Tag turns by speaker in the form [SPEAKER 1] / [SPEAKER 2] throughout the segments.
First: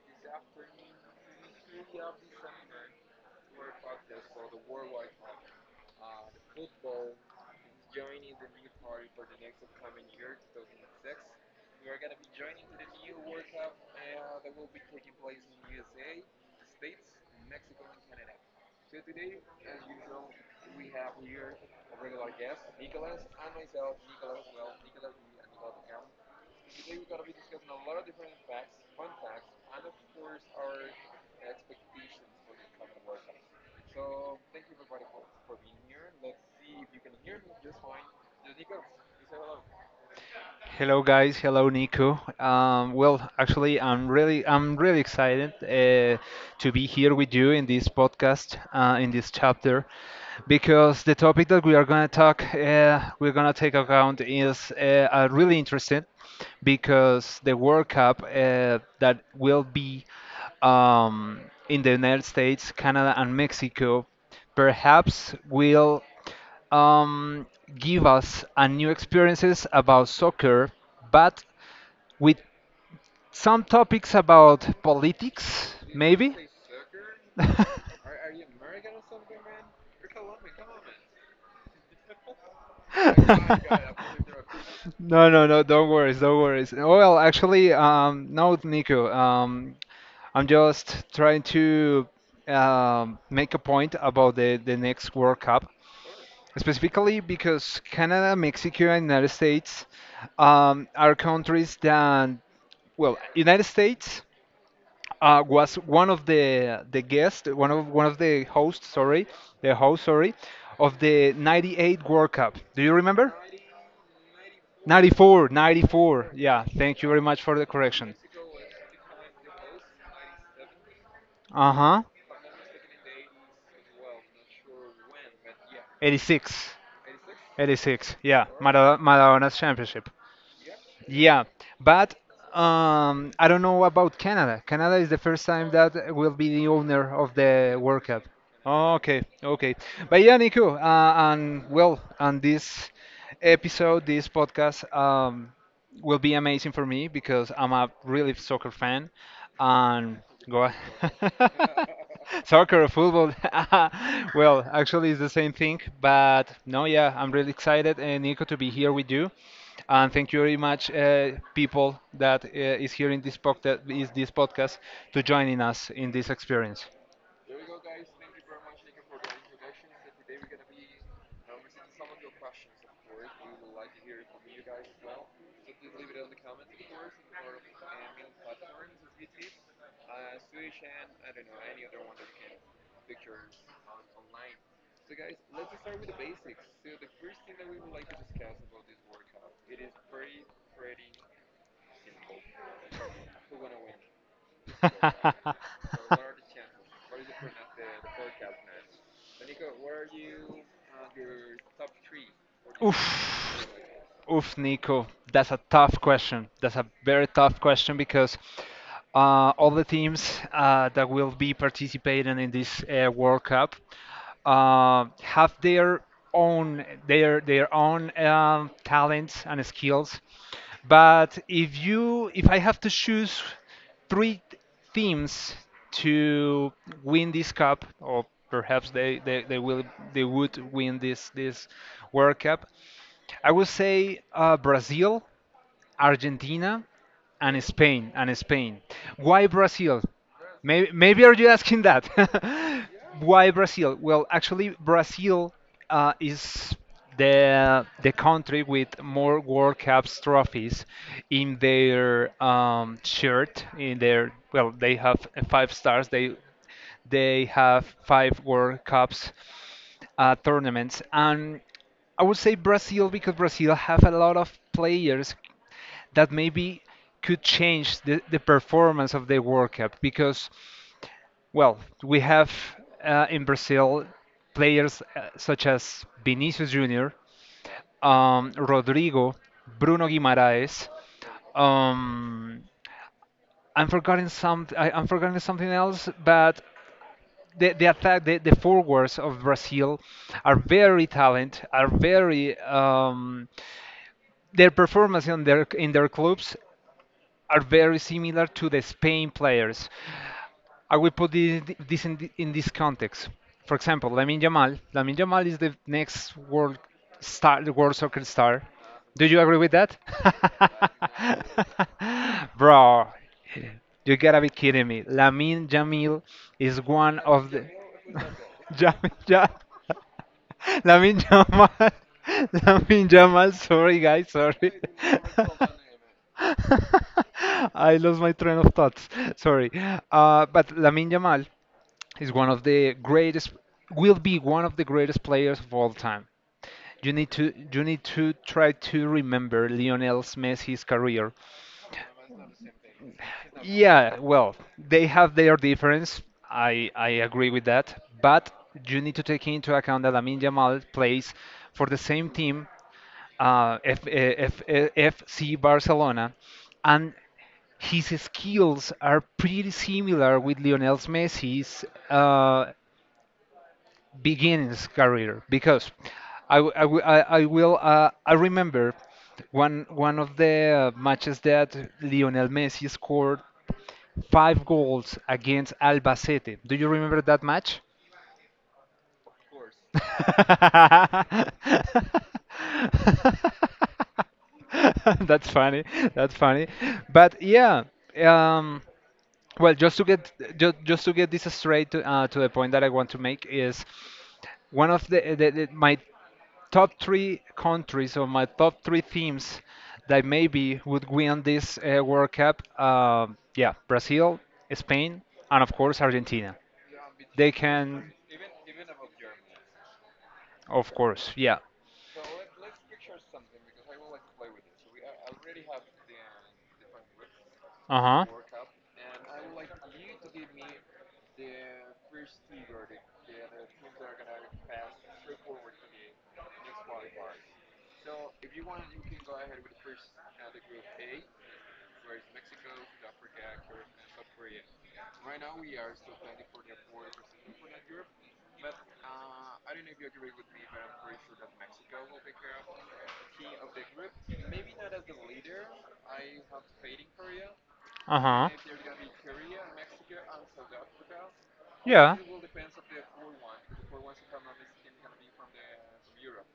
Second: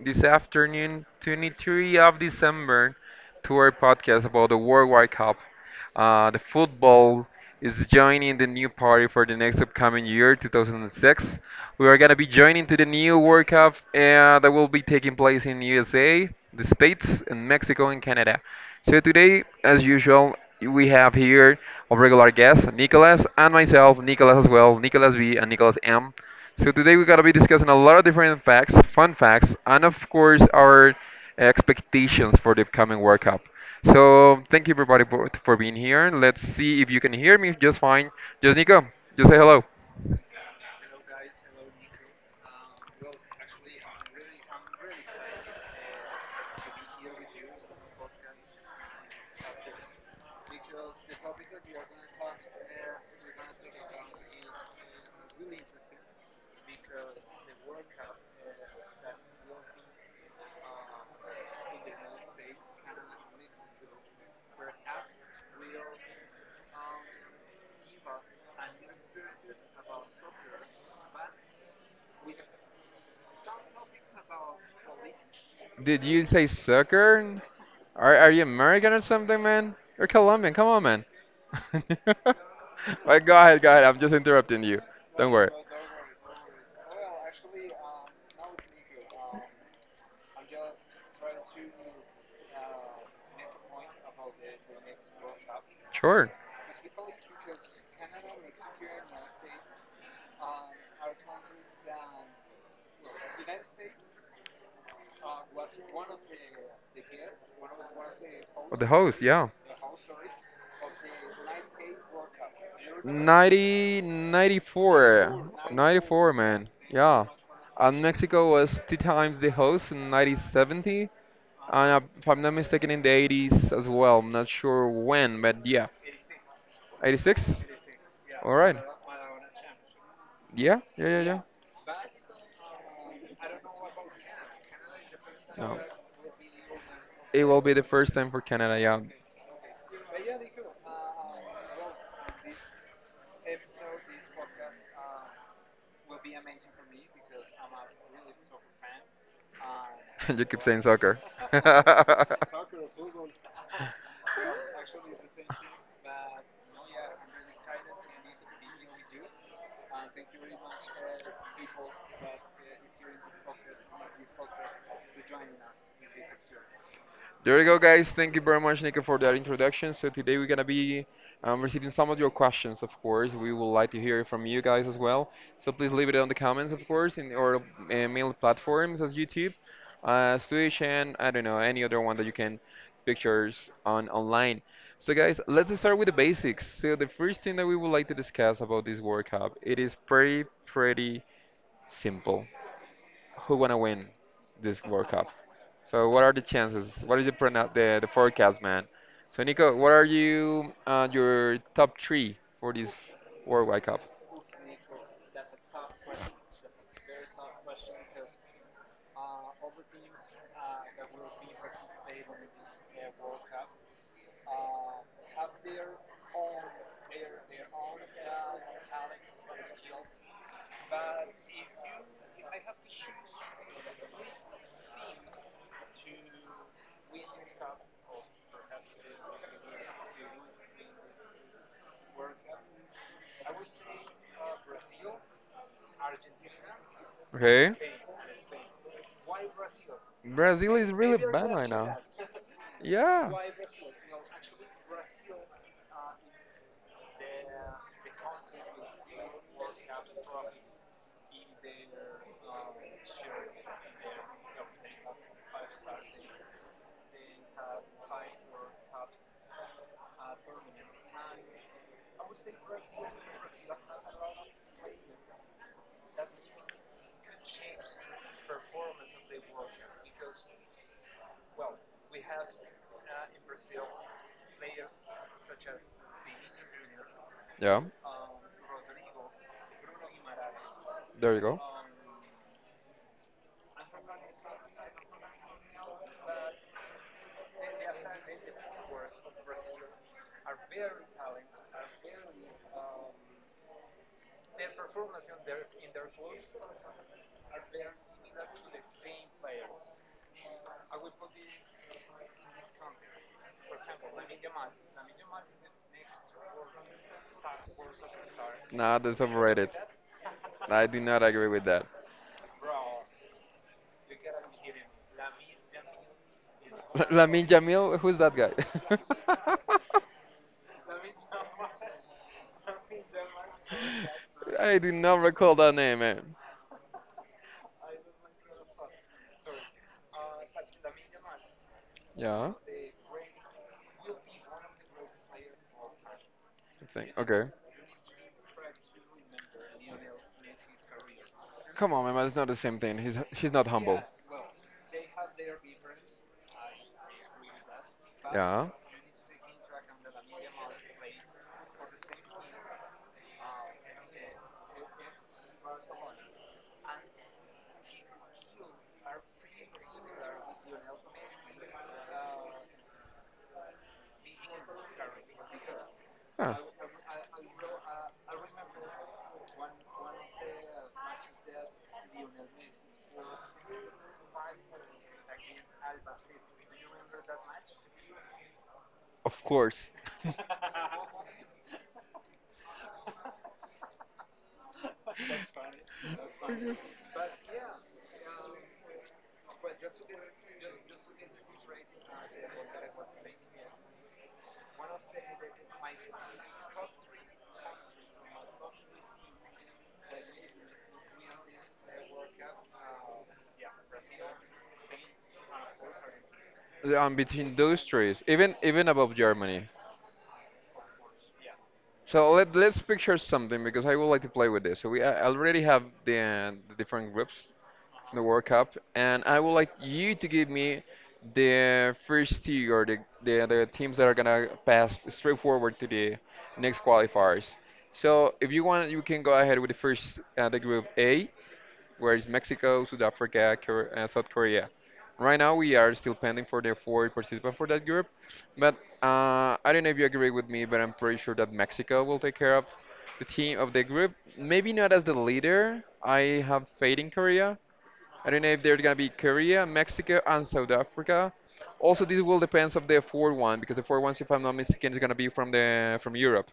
[SPEAKER 1] this afternoon, 23 of December, to our podcast about the World Wide Cup. The football is joining the new party for the next upcoming year, 2006. We are gonna be joining to the new World Cup that will be taking place in USA, the States, and Mexico and Canada. So today, as usual, we have here our regular guest, Nicholas, and myself, Nicholas as well, Nicholas B and Nicholas M. So today we're gonna be discussing a lot of different facts, fun facts, and of course our expectations for the upcoming World Cup. So thank you everybody both for being here. Let's see if you can hear me just fine. Just Nico, just say hello.
[SPEAKER 2] Hello guys, hello Nico. Well, actually, I'm really excited to be here with you in this podcast, in this chapter, because the topic that we're gonna take account is really interesting, because the World Cup that will be um, in the United States, Canada, and Mexico, perhaps will um, give us a new experiences about soccer, but with some topics about politics,
[SPEAKER 1] Did you
[SPEAKER 2] maybe.
[SPEAKER 1] say soccer? Are you American or something, man? You're Colombian. Come on, man. But go ahead, go ahead. I'm just interrupting you.
[SPEAKER 2] no,
[SPEAKER 1] Don't
[SPEAKER 2] no,
[SPEAKER 1] worry.
[SPEAKER 2] no. Don't worry. Don't worry. Well, actually, no, Nico. I'm just trying to make a point about the next World Cup.
[SPEAKER 1] Sure.
[SPEAKER 2] Specifically because Canada, Mexico, and United States are countries that, well, United States was one of the guests, one of the
[SPEAKER 1] Of
[SPEAKER 2] hosts,
[SPEAKER 1] the host,
[SPEAKER 2] sorry,
[SPEAKER 1] yeah.
[SPEAKER 2] the host, sorry, of the '98 World Cup. Do you remember?
[SPEAKER 1] '90,
[SPEAKER 2] '94,
[SPEAKER 1] '94,
[SPEAKER 2] '94.
[SPEAKER 1] '94,
[SPEAKER 2] Yeah,
[SPEAKER 1] man.
[SPEAKER 2] thank you very
[SPEAKER 1] Yeah.
[SPEAKER 2] much for the
[SPEAKER 1] And
[SPEAKER 2] correction.
[SPEAKER 1] Mexico was two times the host in 1970,
[SPEAKER 2] Uh
[SPEAKER 1] and
[SPEAKER 2] huh.
[SPEAKER 1] if I'm not mistaken, in the 80s as well. I'm not sure when, but yeah,
[SPEAKER 2] '86,
[SPEAKER 1] '86.
[SPEAKER 2] '86. Yeah,
[SPEAKER 1] All right.
[SPEAKER 2] Maradona's championship.
[SPEAKER 1] Yeah, yeah, yeah, yeah.
[SPEAKER 2] Yeah, but I don't know about Canada. Canada is the first time
[SPEAKER 1] No.
[SPEAKER 2] that will be the owner of
[SPEAKER 1] It will be
[SPEAKER 2] the
[SPEAKER 1] the
[SPEAKER 2] World
[SPEAKER 1] first
[SPEAKER 2] Cup.
[SPEAKER 1] time for Canada, yeah.
[SPEAKER 2] Okay, okay. But yeah, Nico, and well, on this episode, this podcast, will be amazing for me because I'm a really soccer fan. And
[SPEAKER 1] You keep
[SPEAKER 2] go
[SPEAKER 1] saying
[SPEAKER 2] ahead.
[SPEAKER 1] soccer.
[SPEAKER 2] Soccer or football. Well, actually, it's the same thing. But no, yeah, I'm really excited, and Nico, to be here with you. And thank you very much, people that is here in this podcast, to joining us in this experience.
[SPEAKER 1] There you go, guys. Thank you very much, Nico, for that introduction. So today we're gonna be receiving some of your questions, of course. We would like to hear from you guys as well. So please leave it on the comments, of course, in our mail platforms as YouTube, Twitch, and I don't know any other one that you can pictures on online. So guys, let's start with the basics. So the first thing that we would like to discuss about this World Cup, it is pretty, pretty simple who gonna win this World Cup? So what are the chances? What is the the forecast, man? So Nico, what are your top three for this
[SPEAKER 2] Oof.
[SPEAKER 1] World Wide Cup?
[SPEAKER 2] Oof, Nico. That's a tough question. That's a very tough question because all the teams that will be participating in this World Cup have their own talents and skills. But if I have to choose three teams to win this cup, or perhaps they would win this World Cup. I would say Brazil, Argentina, and
[SPEAKER 1] Okay,
[SPEAKER 2] Spain. Why Brazil?
[SPEAKER 1] Brazil
[SPEAKER 2] Maybe,
[SPEAKER 1] is really
[SPEAKER 2] maybe are you
[SPEAKER 1] bad right
[SPEAKER 2] asking
[SPEAKER 1] now.
[SPEAKER 2] that?
[SPEAKER 1] Yeah,
[SPEAKER 2] Why Brazil? Well, actually, Brazil is the country with more World Cups trophies in their shirt. In their well, they have five stars. They have five World Cups tournaments, and I would say Brazil because Brazil have a lot of players that maybe could change the performance of the World Cup because well, we have in Brazil players such as Vinicius Jr.,
[SPEAKER 1] yeah,
[SPEAKER 2] Rodrigo, Bruno Guimaraes.
[SPEAKER 1] there you go.
[SPEAKER 2] Um, I'm forgetting some. I'm forgetting something else, but the attack, the forwards of Brazil are very talented. Are very their performance in their clubs are very similar to the Spain players. I will put this in this context. For example, Lamine Yamal. Lamine Yamal is the next world star, the world soccer star.
[SPEAKER 1] Nah, that's
[SPEAKER 2] Do you agree
[SPEAKER 1] overrated.
[SPEAKER 2] with that?
[SPEAKER 1] I do not agree with that.
[SPEAKER 2] Bro, you gotta be kidding me. Lamine Jamil is one
[SPEAKER 1] Lamin
[SPEAKER 2] of the.
[SPEAKER 1] Jamil, who's that guy?
[SPEAKER 2] Jamil, Lamine Jamal. Lamine Jamal. Sorry, guys. Sorry.
[SPEAKER 1] I do not recall that name, man.
[SPEAKER 2] I lost my train of thoughts. Sorry. But Lamine Yamal is one
[SPEAKER 1] Yeah,
[SPEAKER 2] of the greatest, will be one of the greatest players of all time.
[SPEAKER 1] I think.
[SPEAKER 2] You need
[SPEAKER 1] Okay.
[SPEAKER 2] to you need to try to remember Lionel Messi's career.
[SPEAKER 1] Come on, my man. It's not the same thing. He's not humble.
[SPEAKER 2] Yeah, well, they have their difference. I agree with that, but
[SPEAKER 1] Yeah.
[SPEAKER 2] you need to take into account that Lamine Yamal plays for the same team, FC Barcelona, and his skills are pretty similar with Lionel Messi's. Uh, Beginnings career because
[SPEAKER 1] Huh.
[SPEAKER 2] I w- I w- I will I remember one of the matches that Lionel Messi scored five goals against Albacete. Do you remember that match?
[SPEAKER 1] Of course.
[SPEAKER 2] That's funny. That's funny. But yeah, um, well, just to get this straight to the point that I want to make is one of the my top three countries or my top three themes that maybe would win this World Cup. Yeah, Brazil, Spain, and of course Argentina.
[SPEAKER 1] I'm
[SPEAKER 2] They
[SPEAKER 1] between those
[SPEAKER 2] can,
[SPEAKER 1] trees, even above Germany.
[SPEAKER 2] of course, yeah.
[SPEAKER 1] So let's picture something because I would like to play with this. So we I already have the different groups from
[SPEAKER 2] Uh
[SPEAKER 1] the
[SPEAKER 2] huh.
[SPEAKER 1] World Cup, and I would like you to give me the first two or the teams that are gonna pass straight forward to the next qualifiers. So if you want, you can go ahead with the group A, where is Mexico, South Africa, South Korea. Right now, we are still pending for the four participants for that group, but I don't know if you agree with me, but I'm pretty sure that Mexico will take care of the team of the group. Maybe not as the leader. I have faith in Korea.
[SPEAKER 2] Uh
[SPEAKER 1] I don't
[SPEAKER 2] huh.
[SPEAKER 1] know if there's gonna be Korea, Mexico, and South Africa. Also,
[SPEAKER 2] Yeah,
[SPEAKER 1] this will depends of the four one because the four ones, if I'm not mistaken, is gonna be from the from Europe.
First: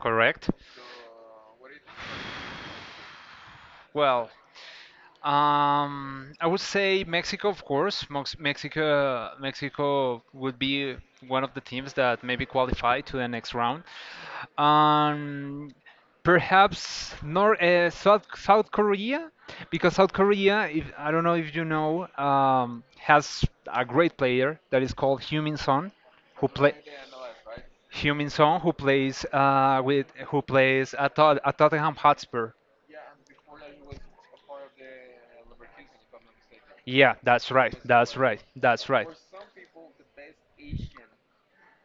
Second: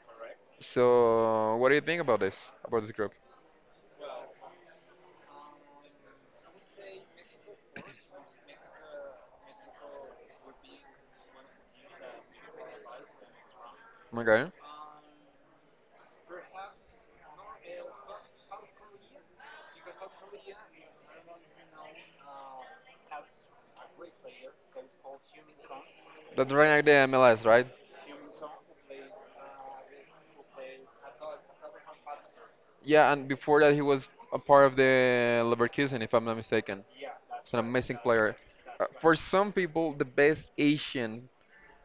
[SPEAKER 2] correct.
[SPEAKER 1] So, what do you think about this group?
[SPEAKER 2] Well, I would say Mexico, of course. Mexico would be one of the teams that maybe qualify to the next round.
[SPEAKER 1] Okay,
[SPEAKER 2] Um, Perhaps North, South South Korea, because South Korea, if, I don't know if you know, has a great player that is called Heung-min Son, who
[SPEAKER 1] that's right
[SPEAKER 2] play.
[SPEAKER 1] now the MLS, right?
[SPEAKER 2] Heung-min Son, who plays with who plays at, Tot- at Tottenham Hotspur.
[SPEAKER 1] Yeah, and before that, he was a part of the Leverkusen, if I'm not mistaken.
[SPEAKER 2] Yeah, that's
[SPEAKER 1] He's an
[SPEAKER 2] right.
[SPEAKER 1] amazing
[SPEAKER 2] That's
[SPEAKER 1] player.
[SPEAKER 2] right.
[SPEAKER 1] Uh,
[SPEAKER 2] That's right.
[SPEAKER 1] for some people, the best Asian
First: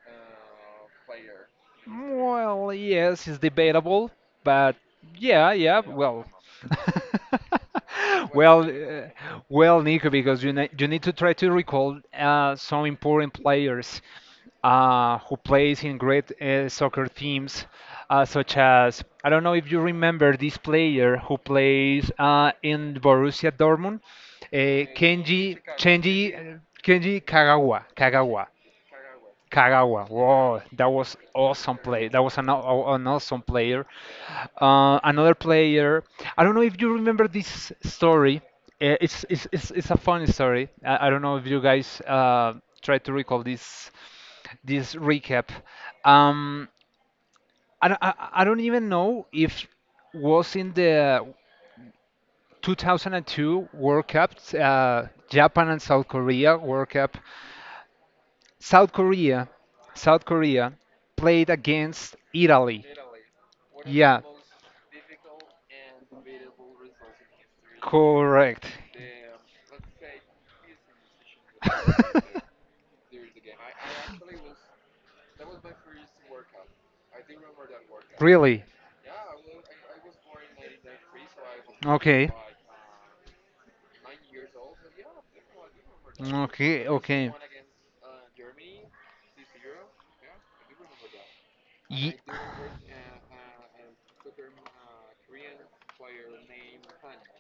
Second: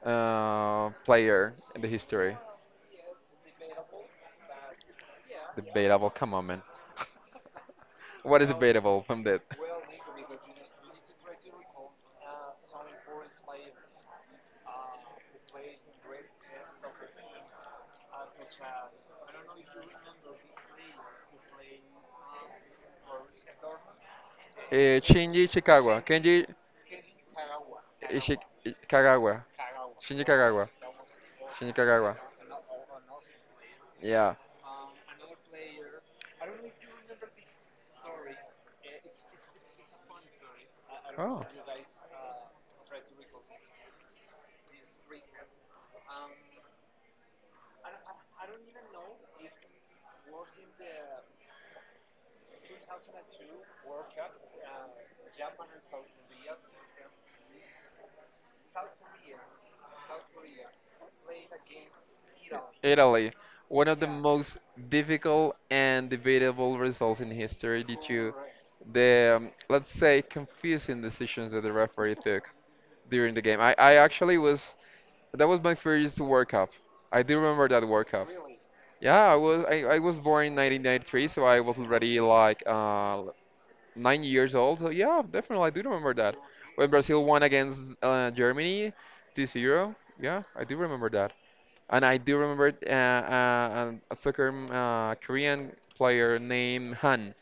[SPEAKER 1] player in the history.
[SPEAKER 2] Well, yes, it's debatable, but yeah, yeah,
[SPEAKER 1] Debatable,
[SPEAKER 2] well.
[SPEAKER 1] come on, man. What is
[SPEAKER 2] Well,
[SPEAKER 1] debatable
[SPEAKER 2] uh,
[SPEAKER 1] from that?
[SPEAKER 2] well, Nico, because you need to try to recall some important players who plays in great soccer teams, such as I don't know if you remember this player who plays in Borussia Dortmund,
[SPEAKER 1] Shinji
[SPEAKER 2] Kenji
[SPEAKER 1] Chikawa.
[SPEAKER 2] Kenji
[SPEAKER 1] Kenji.
[SPEAKER 2] Kenji
[SPEAKER 1] Kagawa,
[SPEAKER 2] Kagawa.
[SPEAKER 1] Ishi,
[SPEAKER 2] Kagawa.
[SPEAKER 1] Kagawa, Kagawa.
[SPEAKER 2] Kagawa.
[SPEAKER 1] Shinji
[SPEAKER 2] Wow,
[SPEAKER 1] Kagawa.
[SPEAKER 2] that was
[SPEAKER 1] Shinji
[SPEAKER 2] awesome play.
[SPEAKER 1] Kagawa.
[SPEAKER 2] That was an awesome player.
[SPEAKER 1] Yeah.
[SPEAKER 2] Another player. I don't know if you remember this story. It's a funny story. I don't know
[SPEAKER 1] Oh.
[SPEAKER 2] if you guys try to recall this recap. Um, I don't even know if was in the 2002 World Cup, Japan and South Korea World Cup. South Korea, South Korea played against Italy.
[SPEAKER 1] Italy. One of the
[SPEAKER 2] Yeah,
[SPEAKER 1] most difficult and debatable results in history due to
[SPEAKER 2] correct.
[SPEAKER 1] the let's say, confusing decisions that the referee took during the game. I actually was. That was my first World Cup. I do remember that World Cup.
[SPEAKER 2] Really?
[SPEAKER 1] Yeah, I was born in 1993, so I was already
[SPEAKER 2] Okay.
[SPEAKER 1] like 9 years old. So yeah, definitely I do remember that.
[SPEAKER 2] Okay.
[SPEAKER 1] When Brazil
[SPEAKER 2] Okay.
[SPEAKER 1] won against Germany 2-0, yeah, I do remember that. And I
[SPEAKER 2] Ye-
[SPEAKER 1] do remember a soccer Korean player named Han,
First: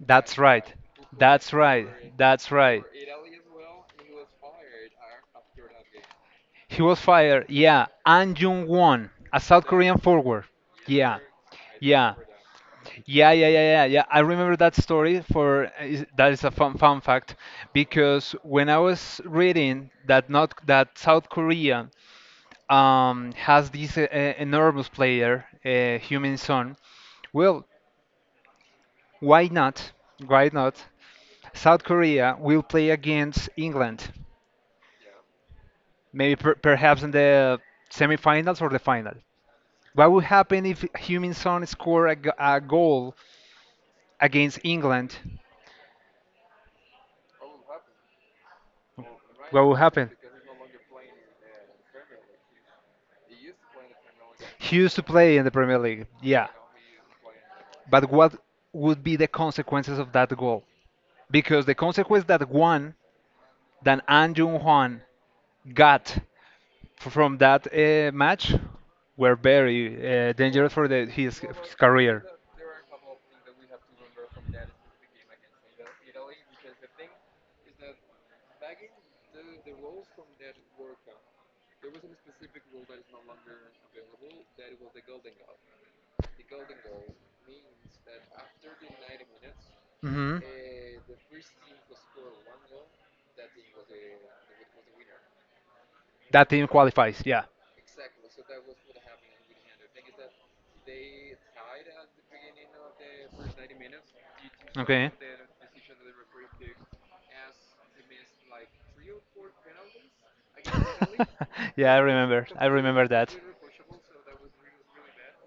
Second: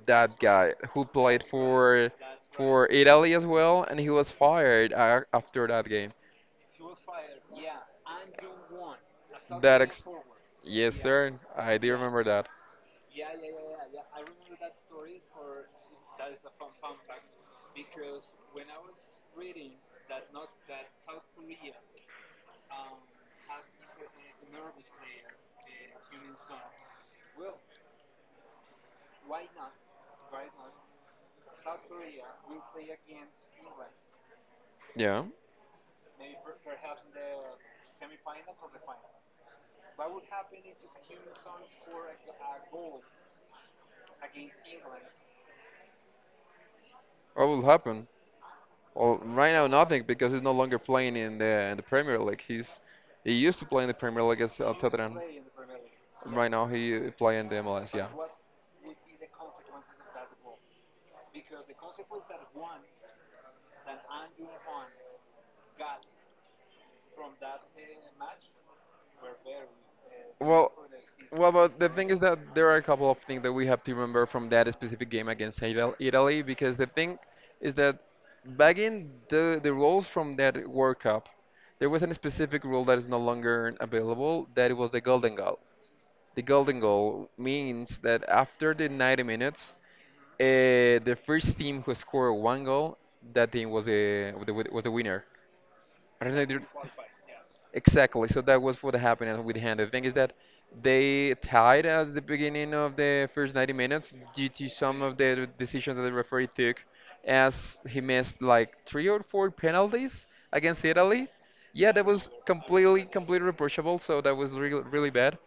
[SPEAKER 2] That's
[SPEAKER 1] that
[SPEAKER 2] right.
[SPEAKER 1] guy who played
[SPEAKER 2] That's right.
[SPEAKER 1] for
[SPEAKER 2] That's right.
[SPEAKER 1] Italy as well, and he was fired a after that game.
[SPEAKER 2] He was fired. Yeah, An Jung Won, a South
[SPEAKER 1] That
[SPEAKER 2] Korean forward.
[SPEAKER 1] Yes,
[SPEAKER 2] Yeah.
[SPEAKER 1] sir. I do
[SPEAKER 2] Yeah.
[SPEAKER 1] remember that.
[SPEAKER 2] Yeah, yeah, yeah, yeah, yeah. I remember that story that is a fun fact because when I was reading that not that South Korea has this enormous player, Human Son. Well, why not? Why not? South Korea will play against England,
[SPEAKER 1] Yeah.
[SPEAKER 2] maybe perhaps in the semifinals or the final. What would happen if Human Son score a goal against England?
[SPEAKER 1] What will happen? Well, right
[SPEAKER 2] What
[SPEAKER 1] now
[SPEAKER 2] will
[SPEAKER 1] nothing
[SPEAKER 2] happen?
[SPEAKER 1] because he's no longer playing in the Premier League. He used to play in the Premier League as
[SPEAKER 2] He used to
[SPEAKER 1] Tottenham.
[SPEAKER 2] play in the Premier League, yeah.
[SPEAKER 1] Right now he play in the MLS.
[SPEAKER 2] But
[SPEAKER 1] Yeah.
[SPEAKER 2] what would be the consequences of that goal? Because the consequence that one, that An Jung Hwan got from that match were very dangerous
[SPEAKER 1] Well,
[SPEAKER 2] for the, his,
[SPEAKER 1] well,
[SPEAKER 2] his
[SPEAKER 1] but the thing is
[SPEAKER 2] career.
[SPEAKER 1] that there are a couple of things that we have to remember from that specific game against Italy because the thing is that back in the rules from that World Cup, there was a specific rule that is no longer available that it was the golden goal. The golden goal means that after the 90 minutes,
[SPEAKER 2] Hmm.
[SPEAKER 1] the first team who scored one goal, that team was the winner. I don't know.
[SPEAKER 2] That
[SPEAKER 1] If
[SPEAKER 2] team qualifies,
[SPEAKER 1] you-
[SPEAKER 2] yeah.
[SPEAKER 1] Exactly. So that was what happened with Hand. The thing is that they tied at the beginning of the first 90 minutes due to some
[SPEAKER 2] Okay.
[SPEAKER 1] of the decisions that the referee took, as he missed like three or four penalties against Italy. Yeah,
[SPEAKER 2] Yeah, I
[SPEAKER 1] that was
[SPEAKER 2] remember. I
[SPEAKER 1] completely,
[SPEAKER 2] remember that.
[SPEAKER 1] completely reproachable. So that was really, really bad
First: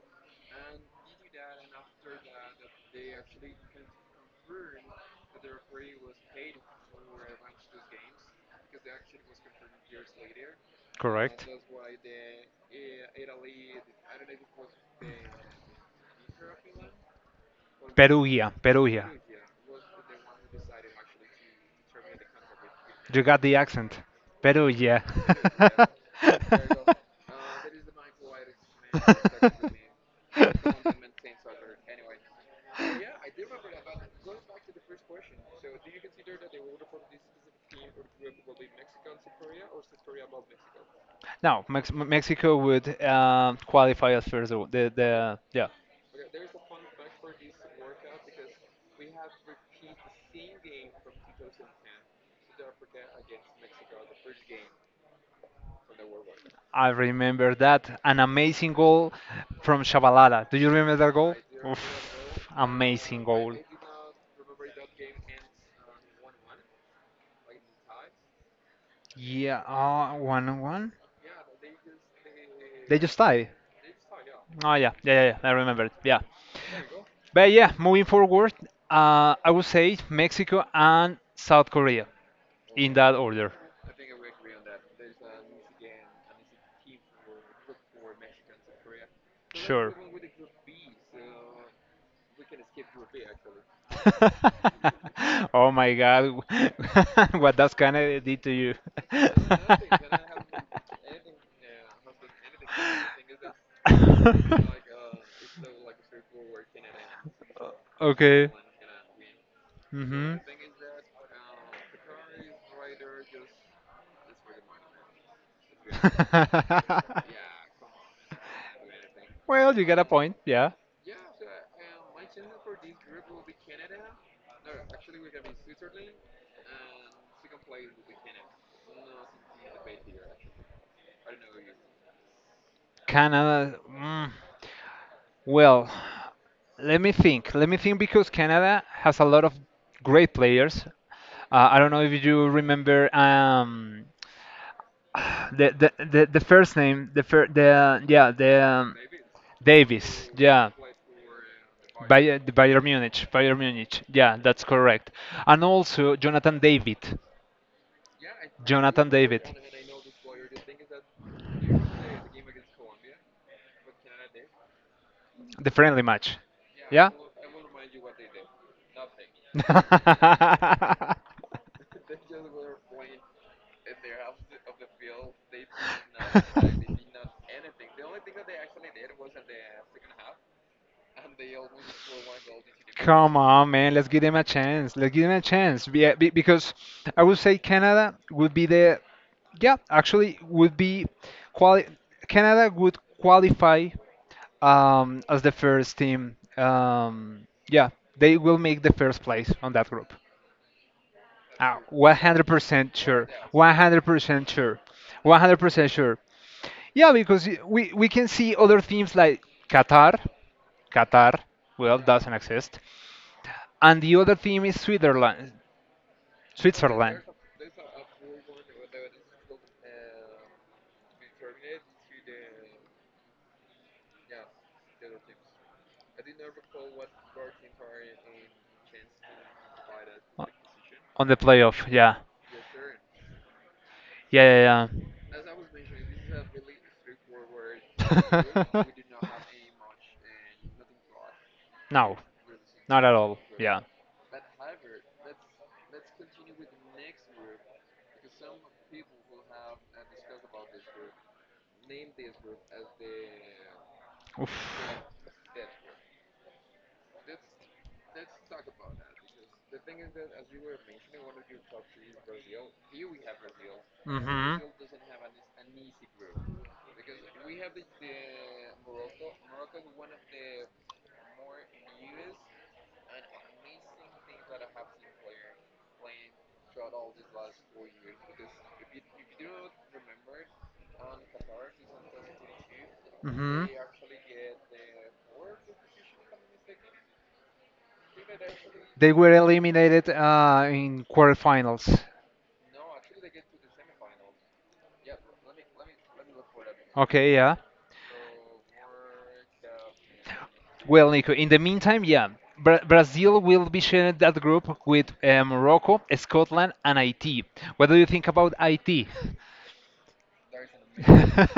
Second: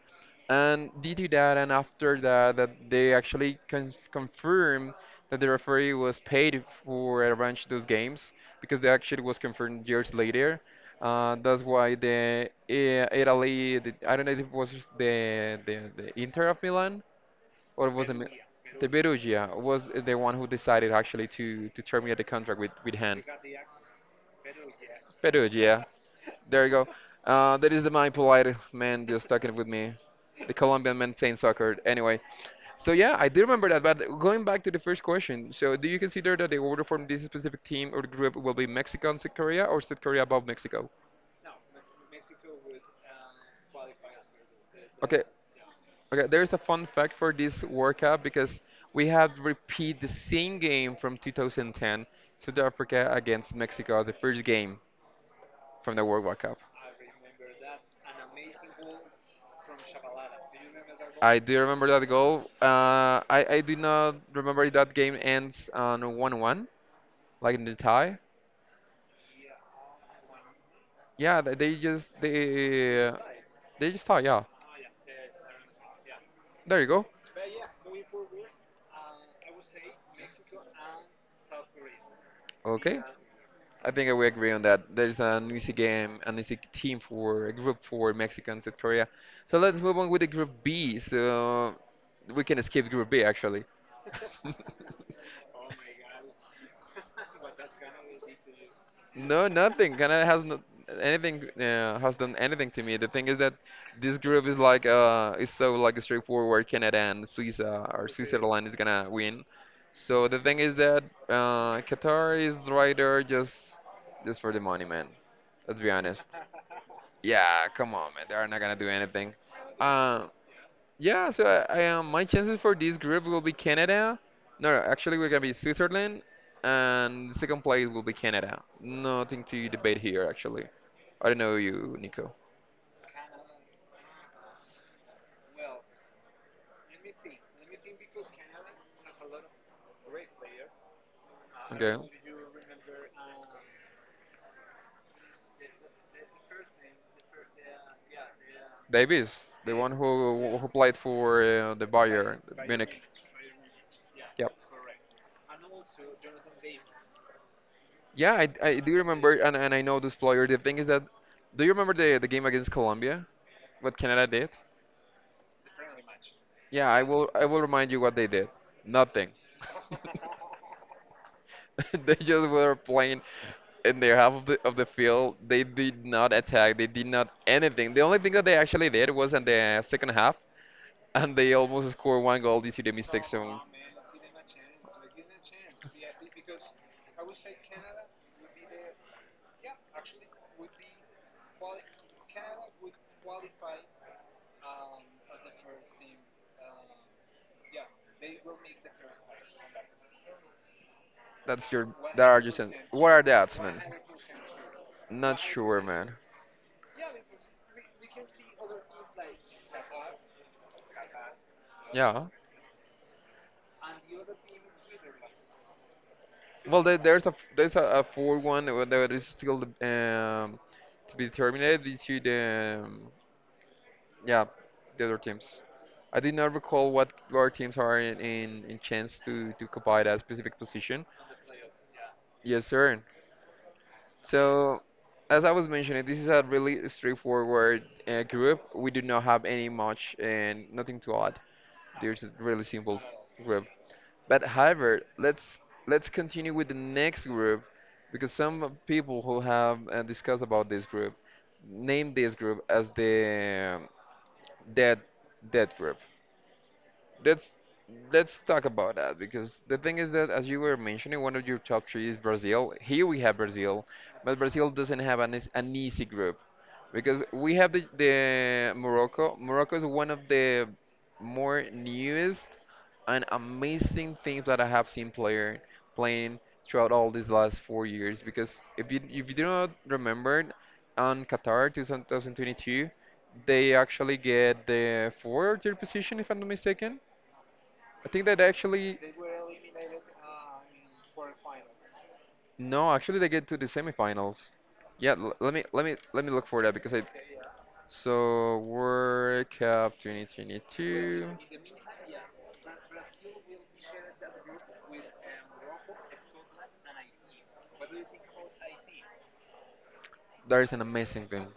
[SPEAKER 1] and they to that, and after that, that they actually confirm that the referee was paid for arrange those games because the action was confirmed years later. Uh,
[SPEAKER 2] Correct.
[SPEAKER 1] that's why the Italy, the, I don't know if it was the Inter of Milan or it was the Mi-
[SPEAKER 2] Perugia,
[SPEAKER 1] the
[SPEAKER 2] Perugia.
[SPEAKER 1] Perugia was the one who decided actually to terminate the contract with Han.
[SPEAKER 2] You got the accent. Perugia.
[SPEAKER 1] Perugia. There you go. That is the my polite man just talking with me, the Colombian man saying soccer. Anyway, so yeah, I do remember that. But going back to the first question, so do you consider that the order from this specific team or group will be Mexico and South Korea, or South Korea above Mexico?
[SPEAKER 2] No, Mexico would qualify as first, though.
[SPEAKER 1] Okay,
[SPEAKER 2] The yeah,
[SPEAKER 1] okay. There's a fun fact for this World Cup because we have repeat the same game from 2010, South Africa against Mexico, the first game from the World Cup.
[SPEAKER 2] I remember that an amazing goal from Shabalala. Do you remember that goal?
[SPEAKER 1] I do remember that
[SPEAKER 2] Oof,
[SPEAKER 1] goal. Uh,
[SPEAKER 2] amazing
[SPEAKER 1] I
[SPEAKER 2] goal.
[SPEAKER 1] I do not remember that game ends on 1-1, like in the tie.
[SPEAKER 2] Yeah, 1-1.
[SPEAKER 1] Yeah,
[SPEAKER 2] They just tied.
[SPEAKER 1] they just tie. Yeah,
[SPEAKER 2] Oh yeah, yeah, yeah, yeah, I remember it. Yeah,
[SPEAKER 1] there you go.
[SPEAKER 2] but yeah, moving forward, I would say Mexico and South Korea in
[SPEAKER 1] Okay, yeah.
[SPEAKER 2] that order.
[SPEAKER 1] I think we agree on that. There's an easy game, an easy team for a group for Mexico and South Korea. So let's
[SPEAKER 2] Sure.
[SPEAKER 1] move on with the group B. So we can skip group B actually.
[SPEAKER 2] Oh my God. What does Canada did to you?
[SPEAKER 1] No, nothing. Canada has not anything has done anything to me. The thing is that this group is so like straightforward. Canada and Swiss or
[SPEAKER 2] Okay.
[SPEAKER 1] Switzerland is gonna win. So
[SPEAKER 2] Hmm.
[SPEAKER 1] the thing is that Qatar is right there just for the money, man. Let's be honest. Yeah, come on, man. They are not gonna do anything.
[SPEAKER 2] Well, you got a
[SPEAKER 1] Uh,
[SPEAKER 2] point. Yeah.
[SPEAKER 1] yeah, so I my chances for this group will be Canada. No, no, actually we're gonna be Switzerland, and the second place will be Canada. Nothing to debate here, actually. I don't know you, Nico.
[SPEAKER 2] Canada. Well, let me think. Let me think because Canada has a lot of great players. I don't
[SPEAKER 1] Okay,
[SPEAKER 2] know if you remember the first name, the fir- the yeah the
[SPEAKER 1] Davis, the one
[SPEAKER 2] Davis,
[SPEAKER 1] who
[SPEAKER 2] yeah,
[SPEAKER 1] played for the Bayern
[SPEAKER 2] Bayern
[SPEAKER 1] Munich.
[SPEAKER 2] Munich, Bayern Munich, yeah,
[SPEAKER 1] Yep.
[SPEAKER 2] that's correct, and also Jonathan David,
[SPEAKER 1] Yeah, I do
[SPEAKER 2] Jonathan
[SPEAKER 1] remember,
[SPEAKER 2] David.
[SPEAKER 1] and I know this player. The thing is that, do you remember the game against Colombia? What Canada did?
[SPEAKER 2] The friendly match.
[SPEAKER 1] Yeah,
[SPEAKER 2] Yeah?
[SPEAKER 1] I will remind you what they did. Nothing. They just were playing in their half of the field. They did not attack. They did not anything. The only thing that they actually did was in the second half, and they almost scored one goal due to the mistakes.
[SPEAKER 2] Come
[SPEAKER 1] So
[SPEAKER 2] on, man. Let's give them a chance. Let's give them a chance. Because I would say Canada would be the, yeah, actually would be quali Canada would qualify as the first team. Yeah, they will make the first place on that group.
[SPEAKER 1] that's your that are just in-
[SPEAKER 2] 100%
[SPEAKER 1] what are
[SPEAKER 2] sure.
[SPEAKER 1] the odds, man?
[SPEAKER 2] 100% sure.
[SPEAKER 1] Not sure,
[SPEAKER 2] 100%
[SPEAKER 1] man.
[SPEAKER 2] sure. Yeah, because we can see other teams like Qatar. Qatar, well,
[SPEAKER 1] Yeah.
[SPEAKER 2] doesn't exist and the other team is Switzerland.
[SPEAKER 1] Well,
[SPEAKER 2] Switzerland.
[SPEAKER 1] there's a f- there's a fourth one that is still to be determined due to the yeah, the other teams. I did not recall what our teams are in chance to occupy that
[SPEAKER 2] O-
[SPEAKER 1] specific position.
[SPEAKER 2] On the playoff, yeah,
[SPEAKER 1] Yes, sir.
[SPEAKER 2] yeah, yeah,
[SPEAKER 1] So,
[SPEAKER 2] yeah.
[SPEAKER 1] as I was mentioning, this is a really straightforward group. We do not have any much and nothing to add.
[SPEAKER 2] No,
[SPEAKER 1] There's a really simple
[SPEAKER 2] not at all.
[SPEAKER 1] group.
[SPEAKER 2] Yeah.
[SPEAKER 1] But however, let's continue with the next group because some people who have discussed about this group name this group as the
[SPEAKER 2] Oof.
[SPEAKER 1] dead dead group. Let's let's talk about that because the thing is that as you were mentioning, one of your top three is Brazil. Here we have Brazil, but
[SPEAKER 2] Mhm.
[SPEAKER 1] Brazil doesn't have an, an easy group because we have the Morocco. Morocco is one of the more newest and amazing things that I have seen player playing throughout all these last 4 years. Because if you do not remember, on Qatar 2022,
[SPEAKER 2] Hmm.
[SPEAKER 1] they actually get the fourth or third position if I'm not mistaken. I think that actually
[SPEAKER 2] They were eliminated in quarterfinals.
[SPEAKER 1] no, actually they get to the semifinals. Yeah, l let me let me look for that because I
[SPEAKER 2] Okay, yeah.
[SPEAKER 1] so World Cup
[SPEAKER 2] Well,
[SPEAKER 1] 2022.
[SPEAKER 2] Nico, in the meantime, yeah, Brazil will be sharing that group with Morocco, Scotland, and IT. What do you think about IT?
[SPEAKER 1] That is an amazing thing.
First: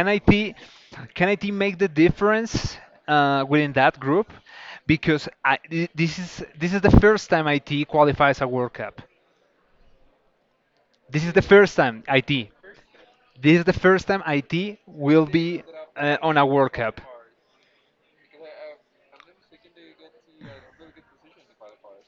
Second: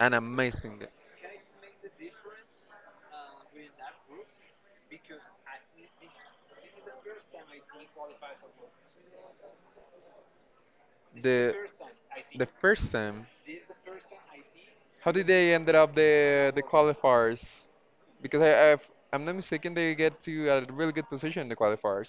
[SPEAKER 1] An
[SPEAKER 2] IT
[SPEAKER 1] amazing thing.
[SPEAKER 2] can IT make the difference within that group? Because I, thi- this is the first time IT qualifies a World Cup. This is
[SPEAKER 1] The
[SPEAKER 2] the first time
[SPEAKER 1] the
[SPEAKER 2] IT.
[SPEAKER 1] first time.
[SPEAKER 2] This is the first time IT
[SPEAKER 1] How
[SPEAKER 2] will
[SPEAKER 1] did they
[SPEAKER 2] be
[SPEAKER 1] ended up
[SPEAKER 2] on a
[SPEAKER 1] the
[SPEAKER 2] World Cup.
[SPEAKER 1] qualifiers? Because I'm not mistaken, they get to a really good position in the qualifiers.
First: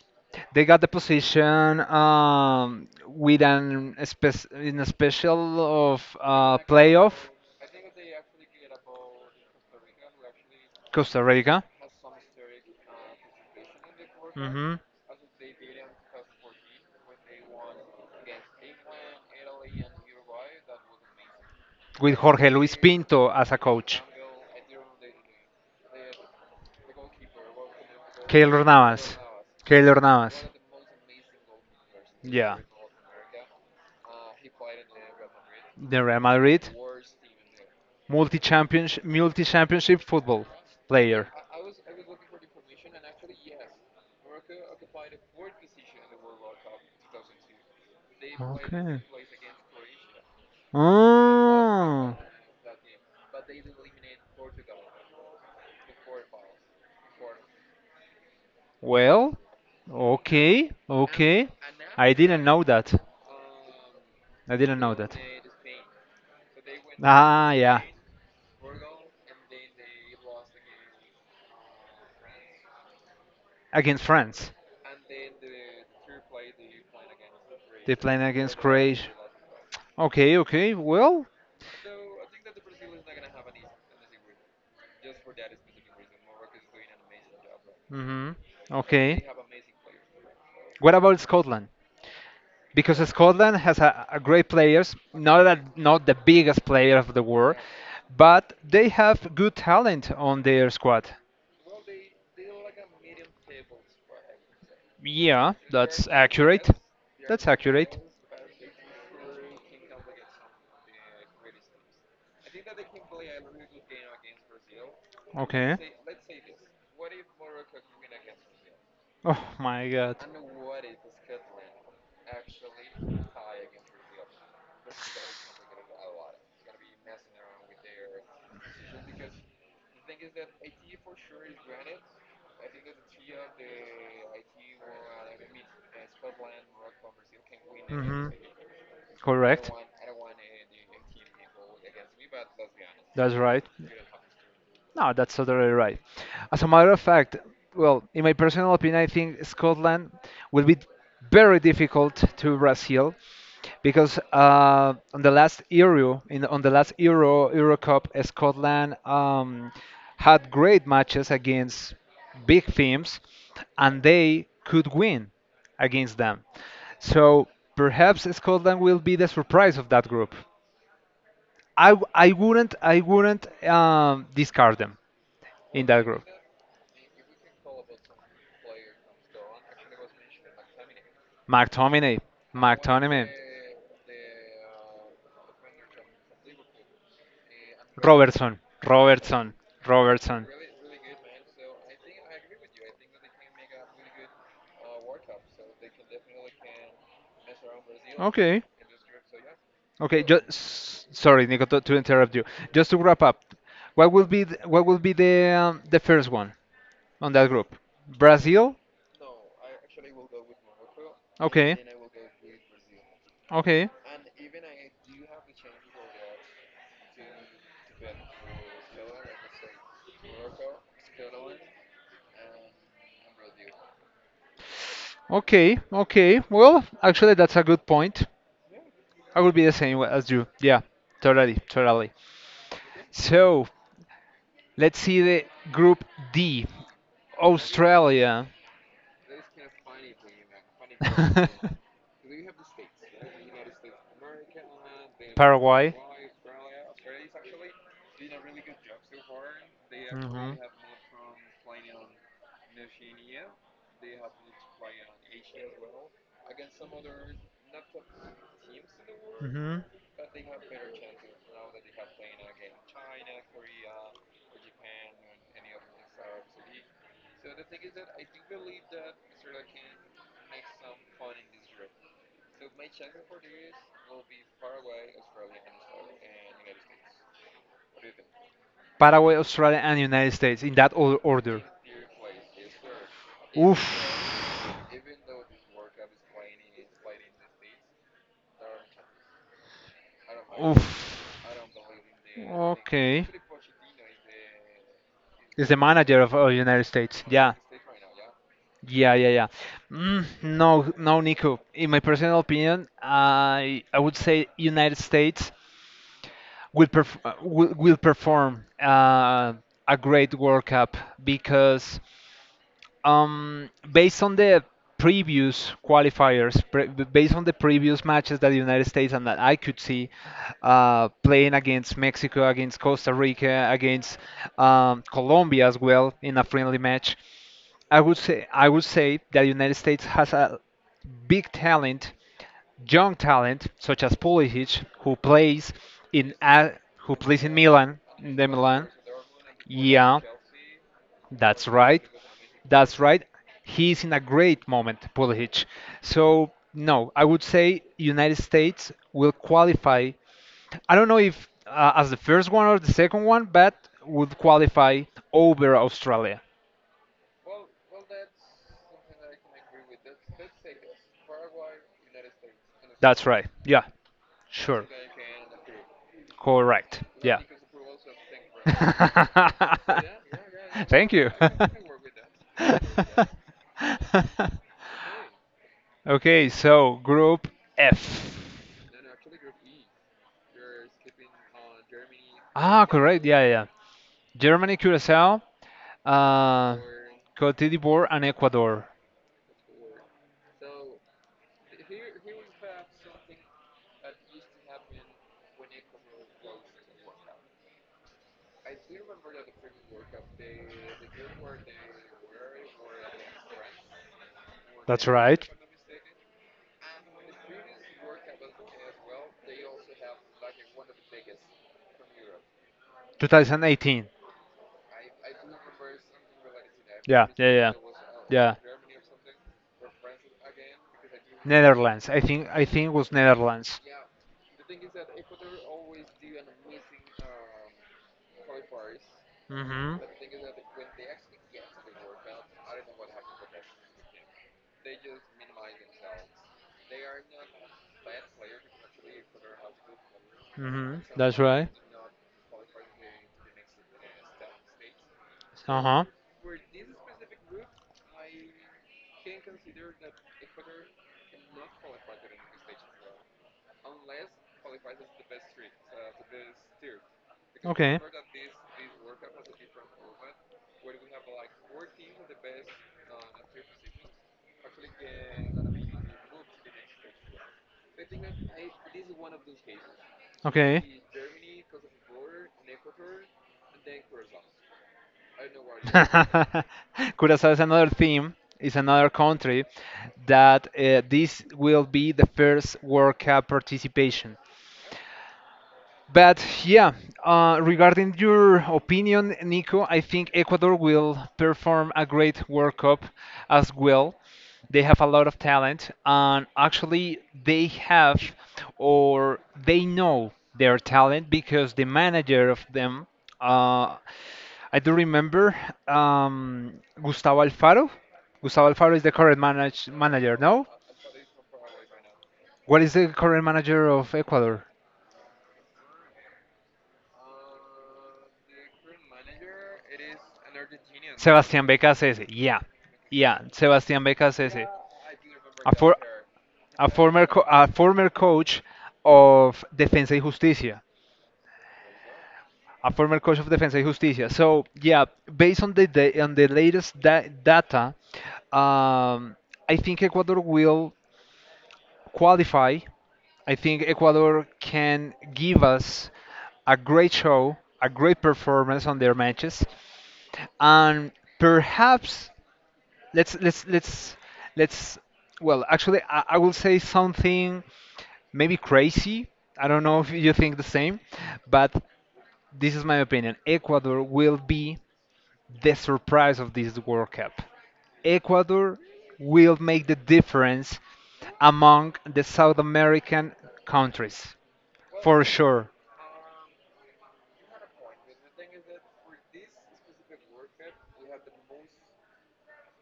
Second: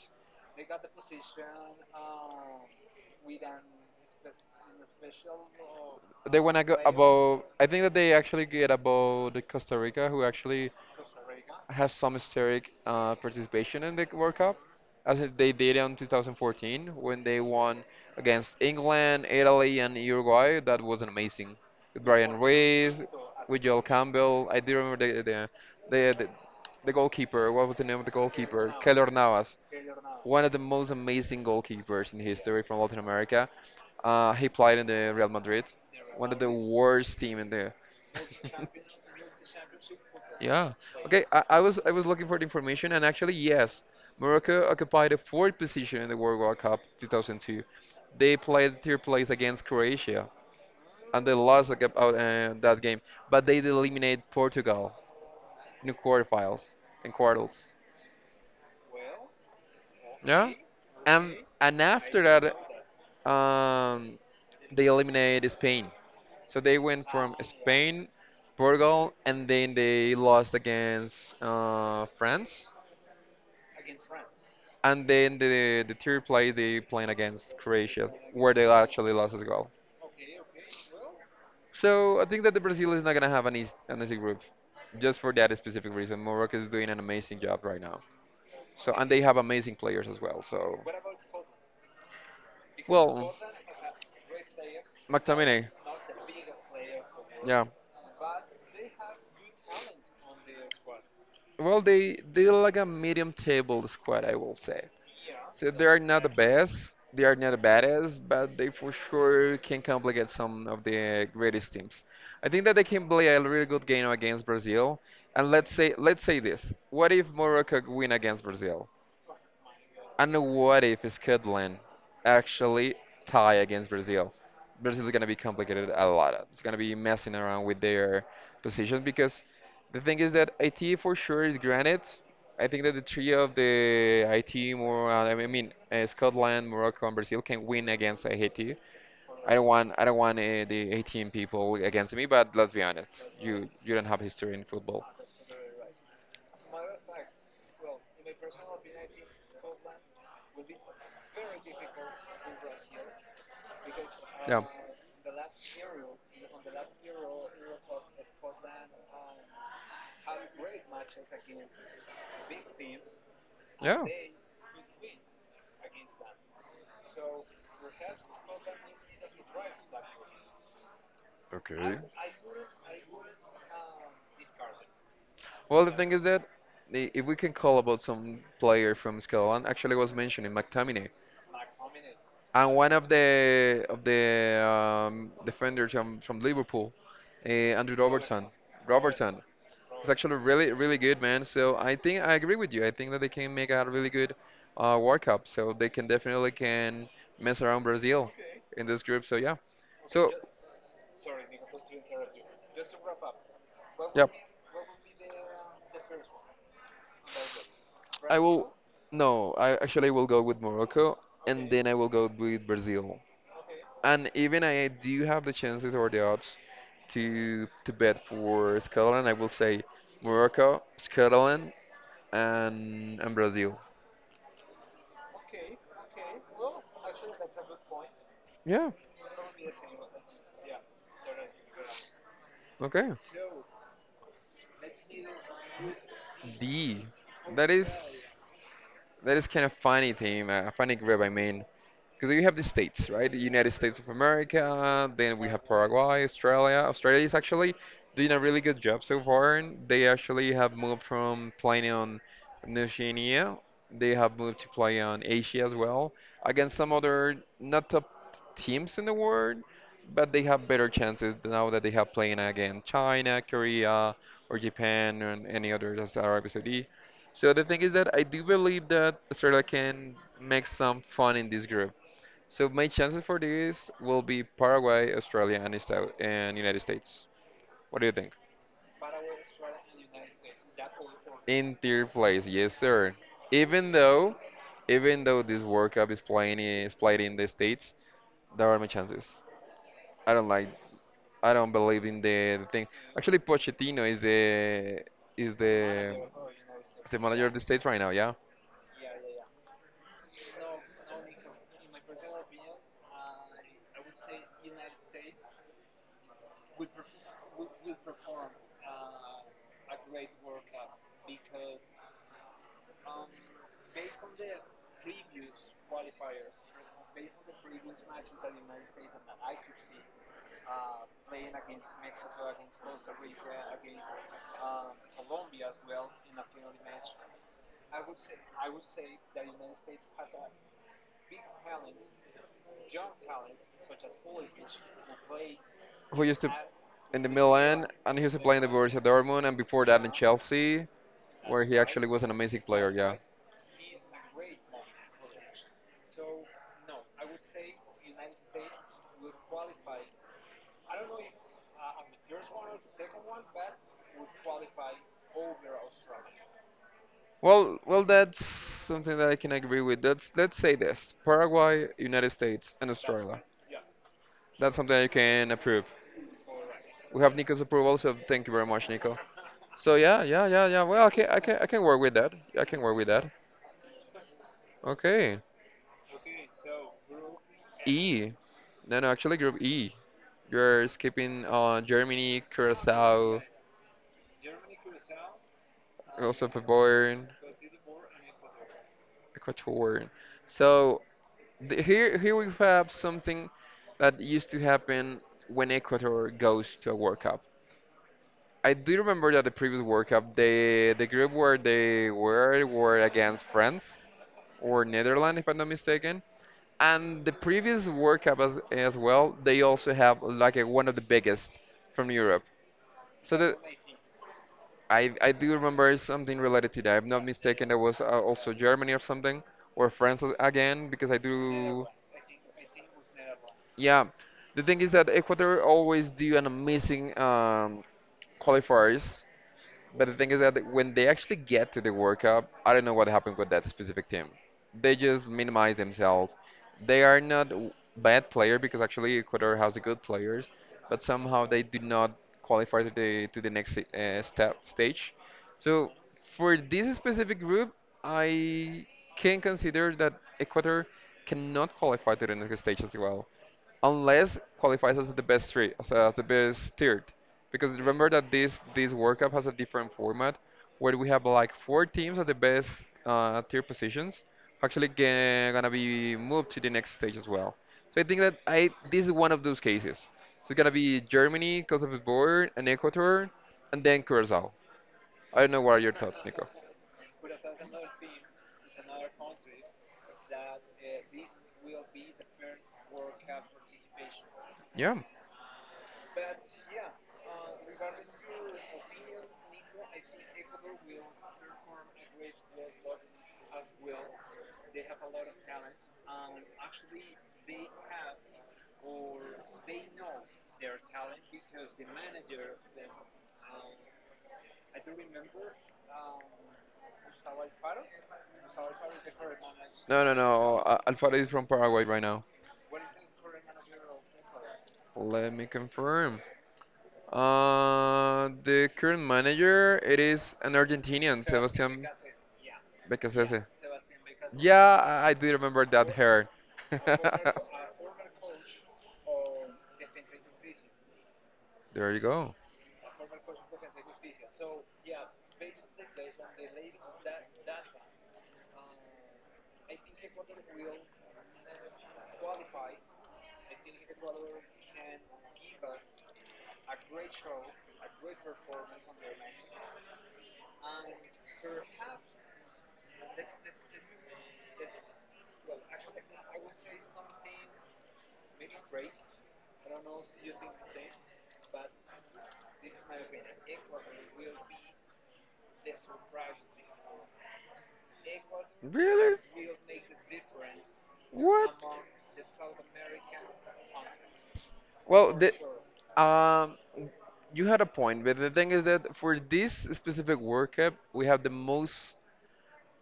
[SPEAKER 2] They got the position with an spec- in a special of
[SPEAKER 1] They wanna go
[SPEAKER 2] playoff
[SPEAKER 1] above. I think that they actually get above the Costa Rica, who actually
[SPEAKER 2] Costa Rica.
[SPEAKER 1] has some historic participation in the World Cup,
[SPEAKER 2] Hmm.
[SPEAKER 1] as they did in 2014 when they won against England, Italy, and Uruguay. That was amazing. With
[SPEAKER 2] With
[SPEAKER 1] Brian
[SPEAKER 2] Jorge Luis
[SPEAKER 1] Ruiz,
[SPEAKER 2] Pinto as a
[SPEAKER 1] with Joel
[SPEAKER 2] coach.
[SPEAKER 1] Campbell. I do remember the the, the, the goalkeeper. What was the name of the
[SPEAKER 2] Keylor
[SPEAKER 1] goalkeeper? Keylor
[SPEAKER 2] Navas.
[SPEAKER 1] Navas,
[SPEAKER 2] Keylor Navas.
[SPEAKER 1] one of the most amazing goalkeepers in
[SPEAKER 2] Yeah.
[SPEAKER 1] history from Latin America. He played in the Real Madrid,
[SPEAKER 2] The Real
[SPEAKER 1] one of the
[SPEAKER 2] Madrid
[SPEAKER 1] worst team in the.
[SPEAKER 2] multi championship football
[SPEAKER 1] yeah. Okay.
[SPEAKER 2] player.
[SPEAKER 1] I was looking for the information, and actually yes, Morocco occupied the fourth position in the World War Cup 2002. They played
[SPEAKER 2] Okay.
[SPEAKER 1] third place against Croatia, and they lost
[SPEAKER 2] Oh.
[SPEAKER 1] that game, but they eliminated Portugal in the quarterfinals and quarters.
[SPEAKER 2] Well,
[SPEAKER 1] Yeah.
[SPEAKER 2] okay,
[SPEAKER 1] And
[SPEAKER 2] okay. I
[SPEAKER 1] after
[SPEAKER 2] didn't
[SPEAKER 1] that,
[SPEAKER 2] know that. I didn't
[SPEAKER 1] they
[SPEAKER 2] know that.
[SPEAKER 1] eliminated Spain. So they went from
[SPEAKER 2] Ah, yeah.
[SPEAKER 1] Spain, Portugal, and then they lost against France.
[SPEAKER 2] Against France.
[SPEAKER 1] And then the third play they played against
[SPEAKER 2] They
[SPEAKER 1] Croatia,
[SPEAKER 2] playing
[SPEAKER 1] where
[SPEAKER 2] against
[SPEAKER 1] they
[SPEAKER 2] Croatia.
[SPEAKER 1] actually lost as well.
[SPEAKER 2] Okay, okay. Well,
[SPEAKER 1] So I think that the Brazil is not gonna have an easy group, just for that specific reason. Morocco is doing an amazing job right now.
[SPEAKER 2] mhm.
[SPEAKER 1] So and they
[SPEAKER 2] Okay.
[SPEAKER 1] have amazing players as well. So,
[SPEAKER 2] What about Scotland? Because
[SPEAKER 1] well,
[SPEAKER 2] Scotland has a great players, not a,
[SPEAKER 1] McTominay.
[SPEAKER 2] not the biggest player of the world,
[SPEAKER 1] Yeah.
[SPEAKER 2] but they have good talent on their squad.
[SPEAKER 1] Well, they they're like a medium table squad, I will say.
[SPEAKER 2] Yeah,
[SPEAKER 1] So they are
[SPEAKER 2] that's
[SPEAKER 1] not the
[SPEAKER 2] accurate.
[SPEAKER 1] best, they are
[SPEAKER 2] That's
[SPEAKER 1] not the
[SPEAKER 2] accurate.
[SPEAKER 1] baddest, but they for sure can complicate some of the greatest teams. I think that they can play a really good game against Brazil. And
[SPEAKER 2] Okay.
[SPEAKER 1] let's say this: what if Morocco win against Brazil?
[SPEAKER 2] Oh my God.
[SPEAKER 1] And what if Scotland actually tie against Brazil? Brazil is going to be complicated a lot. It's going to be messing around with their positions because the thing is that IT for sure is granted. I think that the three of the IT, more I mean Scotland, Morocco, and Brazil can win against
[SPEAKER 2] Hmm.
[SPEAKER 1] Haiti.
[SPEAKER 2] Correct.
[SPEAKER 1] I don't want the 18 people against me, but let's be honest,
[SPEAKER 2] That's right.
[SPEAKER 1] you don't have history in football.
[SPEAKER 2] No, that's totally right. As a matter of fact, well, in my personal opinion, I think Scotland will be very difficult to Brazil because
[SPEAKER 1] Yeah.
[SPEAKER 2] on the last Euro, in on the last Euro Euro Cup, Scotland had great matches against big teams,
[SPEAKER 1] Yeah.
[SPEAKER 2] and they could win against them. So perhaps Scotland will be the surprise of that group. I wouldn't discard them
[SPEAKER 1] Well,
[SPEAKER 2] in
[SPEAKER 1] the
[SPEAKER 2] that
[SPEAKER 1] thing is
[SPEAKER 2] group.
[SPEAKER 1] that if we can call about some player from Scotland, actually was mentioning McTominay,
[SPEAKER 2] McTominay,
[SPEAKER 1] and one of
[SPEAKER 2] McTominay,
[SPEAKER 1] the defenders from Liverpool, Andrew Robertson.
[SPEAKER 2] Robertson,
[SPEAKER 1] Robertson,
[SPEAKER 2] Robertson,
[SPEAKER 1] he's actually
[SPEAKER 2] Robertson.
[SPEAKER 1] really really good man. So I think I agree with you. I think that they can make a really good World Cup. So they can definitely can mess around Brazil
[SPEAKER 2] Okay.
[SPEAKER 1] in this group. So yeah.
[SPEAKER 2] Okay.
[SPEAKER 1] So
[SPEAKER 2] Just sorry, Nico, to interrupt you. Just to wrap up,
[SPEAKER 1] yeah,
[SPEAKER 2] what will be the first one on that group?
[SPEAKER 1] I will.
[SPEAKER 2] Brazil.
[SPEAKER 1] No, I actually will go with Morocco, and
[SPEAKER 2] Okay.
[SPEAKER 1] then I will go with Brazil.
[SPEAKER 2] Okay.
[SPEAKER 1] And even I do have the chances or the odds to bet for Scotland, I will say Morocco, Scotland, and Brazil.
[SPEAKER 2] Okay. Okay. Well, actually, that's a good point.
[SPEAKER 1] Yeah.
[SPEAKER 2] I would be the same as you. Yeah. Totally. Totally.
[SPEAKER 1] Okay.
[SPEAKER 2] So let's see the group D.
[SPEAKER 1] D. That is
[SPEAKER 2] Australia.
[SPEAKER 1] kind of funny team, a funny group. I mean, because you have the states, right? The United States of America, then we have
[SPEAKER 2] Paraguay.
[SPEAKER 1] Paraguay, Australia. Australia is actually doing a really good job so far. And they actually
[SPEAKER 2] Hmm.
[SPEAKER 1] have moved from playing on Oceania, they have moved to play on Asia as well, against some other not top teams in the world,
[SPEAKER 2] Hmm.
[SPEAKER 1] but they have better chances now that they have playing against China, Korea, or Japan, and any others as Arabia Saudi. So the thing is that I do believe that Australia can make some fun in this group. So my chances for this will be Paraguay, Australia, and United States. What do you think?
[SPEAKER 2] Paraguay, Australia, and United States in that order.
[SPEAKER 1] In third place, yes, sir.
[SPEAKER 2] Oof.
[SPEAKER 1] Even though, even though this World Cup is played in the States, there are my chances. I don't like,
[SPEAKER 2] Oof.
[SPEAKER 1] I don't believe in the thing.
[SPEAKER 2] Okay.
[SPEAKER 1] Actually, Pochettino is the is
[SPEAKER 2] Is the
[SPEAKER 1] the
[SPEAKER 2] manager of United
[SPEAKER 1] is the
[SPEAKER 2] States?
[SPEAKER 1] manager
[SPEAKER 2] Yeah.
[SPEAKER 1] of the States right now. Yeah,
[SPEAKER 2] Yeah, yeah, yeah. Mm, no, no, Nico. In my personal opinion, I would say United States will will perform a great World Cup because. Based on the previous qualifiers, based on the previous matches that the United States and that I could see playing against Mexico, against Costa Rica, against Colombia as well in a friendly match, I would say that the United States has a big talent, young talent such as Pulisic, who plays
[SPEAKER 1] who
[SPEAKER 2] in
[SPEAKER 1] used to
[SPEAKER 2] a who
[SPEAKER 1] in the
[SPEAKER 2] plays in
[SPEAKER 1] Milan,
[SPEAKER 2] Milan,
[SPEAKER 1] and he used
[SPEAKER 2] in
[SPEAKER 1] to
[SPEAKER 2] the
[SPEAKER 1] play in the
[SPEAKER 2] Milan.
[SPEAKER 1] Borussia Dortmund, and before that in
[SPEAKER 2] Yeah,
[SPEAKER 1] Chelsea, where
[SPEAKER 2] that's
[SPEAKER 1] he
[SPEAKER 2] right.
[SPEAKER 1] actually was an amazing player.
[SPEAKER 2] That's
[SPEAKER 1] Yeah.
[SPEAKER 2] right. He's in a great moment, Pulisic. So no, I would say United States will qualify. I don't know if as the first one or the second one, but would qualify over Australia.
[SPEAKER 1] Well, well, that's something that I can agree with. That's let's say this: Paraguay, United States, and
[SPEAKER 2] That's
[SPEAKER 1] Australia.
[SPEAKER 2] right. Yeah,
[SPEAKER 1] That's
[SPEAKER 2] sure.
[SPEAKER 1] something I can approve.
[SPEAKER 2] Correct.
[SPEAKER 1] We have
[SPEAKER 2] Yeah.
[SPEAKER 1] Nico's approval, so thank you very much, Nico. So yeah. Well,
[SPEAKER 2] Thank you.
[SPEAKER 1] I can work with that. I can work with that. Okay.
[SPEAKER 2] Okay, so Group
[SPEAKER 1] E.
[SPEAKER 2] F.
[SPEAKER 1] No, no, actually, Group E. You're skipping Germany,
[SPEAKER 2] Ah, correct. Yeah,
[SPEAKER 1] Curacao,
[SPEAKER 2] yeah, yeah. Germany, Curacao,
[SPEAKER 1] also
[SPEAKER 2] uh,
[SPEAKER 1] Favorin.
[SPEAKER 2] Cote d'Ivoire, and Ecuador.
[SPEAKER 1] Ecuadorian. So here, we have something that used to happen when Ecuador goes to a World Cup. I do remember that the previous World Cup, the group where they were against France or
[SPEAKER 2] That's
[SPEAKER 1] Netherlands, if
[SPEAKER 2] right.
[SPEAKER 1] I'm not mistaken. And the previous World Cup as well, they also have like a, one of the biggest from Europe. So
[SPEAKER 2] 2018.
[SPEAKER 1] I do remember something related to that. If I'm not
[SPEAKER 2] Yeah, yeah,
[SPEAKER 1] mistaken,
[SPEAKER 2] yeah,
[SPEAKER 1] that was also
[SPEAKER 2] yeah.
[SPEAKER 1] Germany or something, or France again, because I do.
[SPEAKER 2] Netherlands. I think it was Netherlands.
[SPEAKER 1] Yeah, the thing is that Ecuador always do an amazing qualifiers
[SPEAKER 2] Hmm. Hmm.
[SPEAKER 1] but the thing is that when they actually get to the World Cup, I don't know what happened with that specific team. They just minimize themselves. They are not bad player because actually Ecuador has good players, but
[SPEAKER 2] That's
[SPEAKER 1] somehow they
[SPEAKER 2] right.
[SPEAKER 1] do not qualify to the next step stage.
[SPEAKER 2] Uh
[SPEAKER 1] So
[SPEAKER 2] huh.
[SPEAKER 1] for this specific group, I can consider that Ecuador cannot qualify to the next stage as well, unless qualifies as the best three, as the best third because
[SPEAKER 2] Okay.
[SPEAKER 1] remember that this World Cup has a different format where we have like four teams at the best tier positions actually gonna be moved to the next stage as well. So I think that I this is one of those cases. So it's gonna
[SPEAKER 2] Okay.
[SPEAKER 1] be Germany, Coast of Ivory, and Ecuador, and then Curacao. I don't know what are your thoughts, Nico.
[SPEAKER 2] Curacao is another theme, is another country that this will be the first World Cup participation.
[SPEAKER 1] Yeah.
[SPEAKER 2] But yeah, regarding your opinion, Nico, I think Ecuador will perform a great World Cup as well. They have a lot of talent, and actually, they have or they know their talent because the manager of them, uh, I do remember, um, Gustavo Alfaro. Gustavo Alfaro is the current
[SPEAKER 1] No, no,
[SPEAKER 2] manager,
[SPEAKER 1] no.
[SPEAKER 2] no?
[SPEAKER 1] Uh, Alfaro is from Paraguay right now.
[SPEAKER 2] What is the current manager of Ecuador?
[SPEAKER 1] Let me confirm. The current manager, it is an Argentinian,
[SPEAKER 2] Sebastián
[SPEAKER 1] Sebastián.
[SPEAKER 2] Beca Cese. Yeah.
[SPEAKER 1] Yeah,
[SPEAKER 2] Yeah.
[SPEAKER 1] Becasese.
[SPEAKER 2] Sebastián Beca
[SPEAKER 1] Yeah,
[SPEAKER 2] Cese.
[SPEAKER 1] I do remember
[SPEAKER 2] A,
[SPEAKER 1] that
[SPEAKER 2] for,
[SPEAKER 1] hair.
[SPEAKER 2] a former co- a former coach of Defensa y Justicia,
[SPEAKER 1] There you go.
[SPEAKER 2] a former coach of Defensa y Justicia. So yeah, based on the on the latest data, um, I think Ecuador will qualify, I think Ecuador can give us a great show, a great performance on their matches, and perhaps let's let's let's let's well actually, I will say something maybe crazy. I don't know if you think the same, but this is my opinion. Ecuador will be the surprise of this World Cup. Ecuador
[SPEAKER 1] Really?
[SPEAKER 2] will make the difference
[SPEAKER 1] What?
[SPEAKER 2] among the South American countries,
[SPEAKER 1] Well,
[SPEAKER 2] for sure.
[SPEAKER 1] um, you had a point, but the thing is that for this specific World Cup, we have the most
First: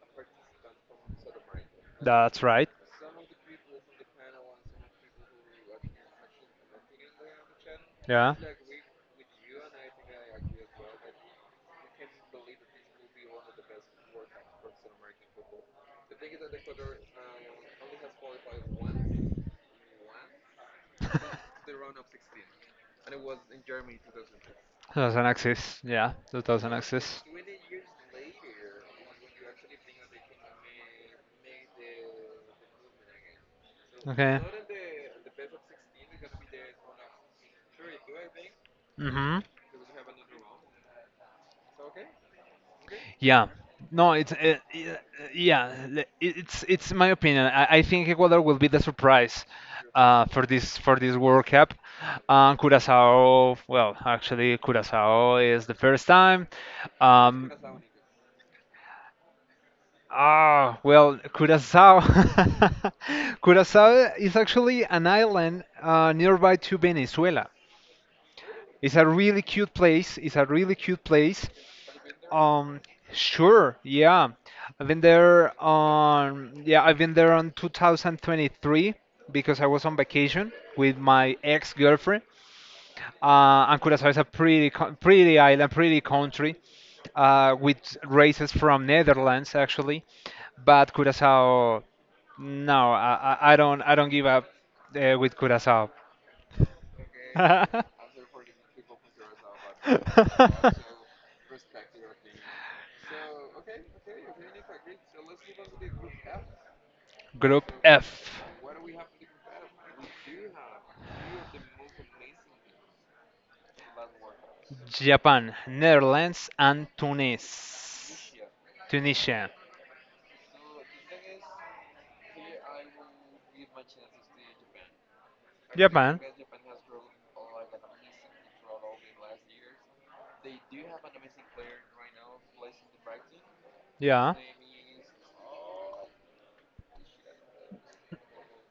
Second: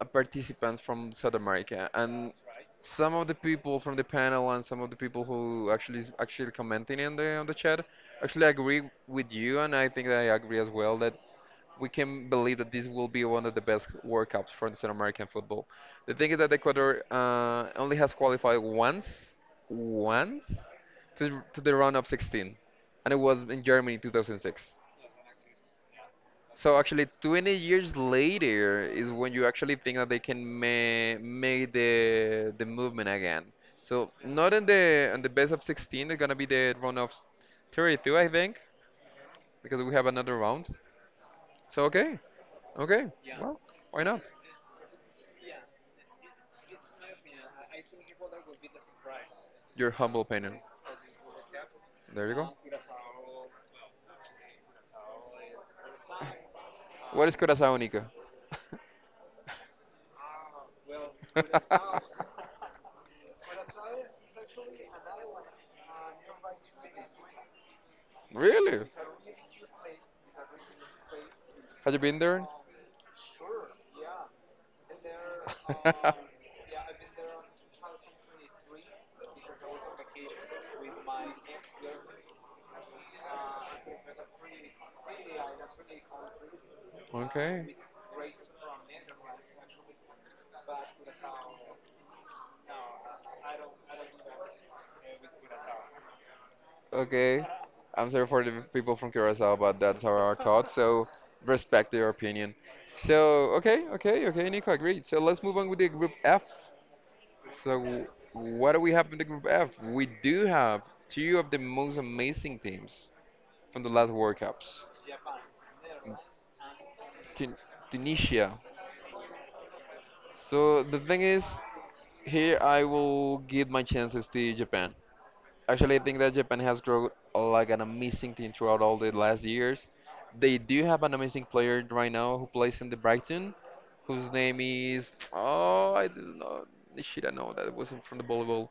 [SPEAKER 1] participants from South America, and
[SPEAKER 2] That's right.
[SPEAKER 1] some of the people from the panel and some of the people who actually commenting in the on the chat
[SPEAKER 2] Yeah.
[SPEAKER 1] actually agree with you, and I think I agree as well that we can believe that this will be one of the best World Cups for the South American football. The thing is that Ecuador only has qualified once, once to the round of 16, and it was in Germany 2006.
[SPEAKER 2] doesn't exist. Yeah, that doesn't
[SPEAKER 1] So actually,
[SPEAKER 2] exist.
[SPEAKER 1] 20 years later is when you actually think that they can ma make the movement again. So
[SPEAKER 2] Okay.
[SPEAKER 1] not in the best of 16, they're gonna be the round of 32, I think,
[SPEAKER 2] Mm-hmm.
[SPEAKER 1] because we have another round. So okay, okay,
[SPEAKER 2] Yeah.
[SPEAKER 1] well, why
[SPEAKER 2] No,
[SPEAKER 1] not?
[SPEAKER 2] it's yeah. It's my opinion. I think Ecuador will be the surprise
[SPEAKER 1] Your humble
[SPEAKER 2] for
[SPEAKER 1] opinion.
[SPEAKER 2] this World Cup.
[SPEAKER 1] There you go.
[SPEAKER 2] Curaçao, well, actually, Curaçao is the first time.
[SPEAKER 1] What is
[SPEAKER 2] Um,
[SPEAKER 1] Curacao, Nico?
[SPEAKER 2] Ah, well, Curaçao. Curaçao is actually an island nearby to Venezuela.
[SPEAKER 1] Really?
[SPEAKER 2] It's a really cute place. It's a really cute place.
[SPEAKER 1] Have you been there?
[SPEAKER 2] Um, sure, yeah. I've been there on, yeah, I've been there on 2023 because I was on vacation with my ex-girlfriend. And Curaçao is a pretty, pretty island, pretty country,
[SPEAKER 1] Okay.
[SPEAKER 2] with races from Netherlands actually. But Curaçao, no, I don't give up with Curaçao.
[SPEAKER 1] Okay. I'm sorry for the people from Curacao, but that's how our thoughts. So respect their opinion. So okay, Nico, agreed. So let's move on with the group F.
[SPEAKER 2] Group
[SPEAKER 1] So
[SPEAKER 2] F.
[SPEAKER 1] what do we have in the group F? We do have two of the most amazing teams from the last World Cups.
[SPEAKER 2] Japan, Netherlands, and
[SPEAKER 1] Tun-
[SPEAKER 2] Tunis.
[SPEAKER 1] Tunisia.
[SPEAKER 2] Tunisia.
[SPEAKER 1] So the thing is, here I will give my chances to Japan. Actually, I
[SPEAKER 2] Japan.
[SPEAKER 1] think that Japan has grown like an amazing team throughout all the last years. They do have an amazing player right now who plays in the Brighton, whose
[SPEAKER 2] Yeah.
[SPEAKER 1] name is oh I don't know shit I know that wasn't from the volleyball.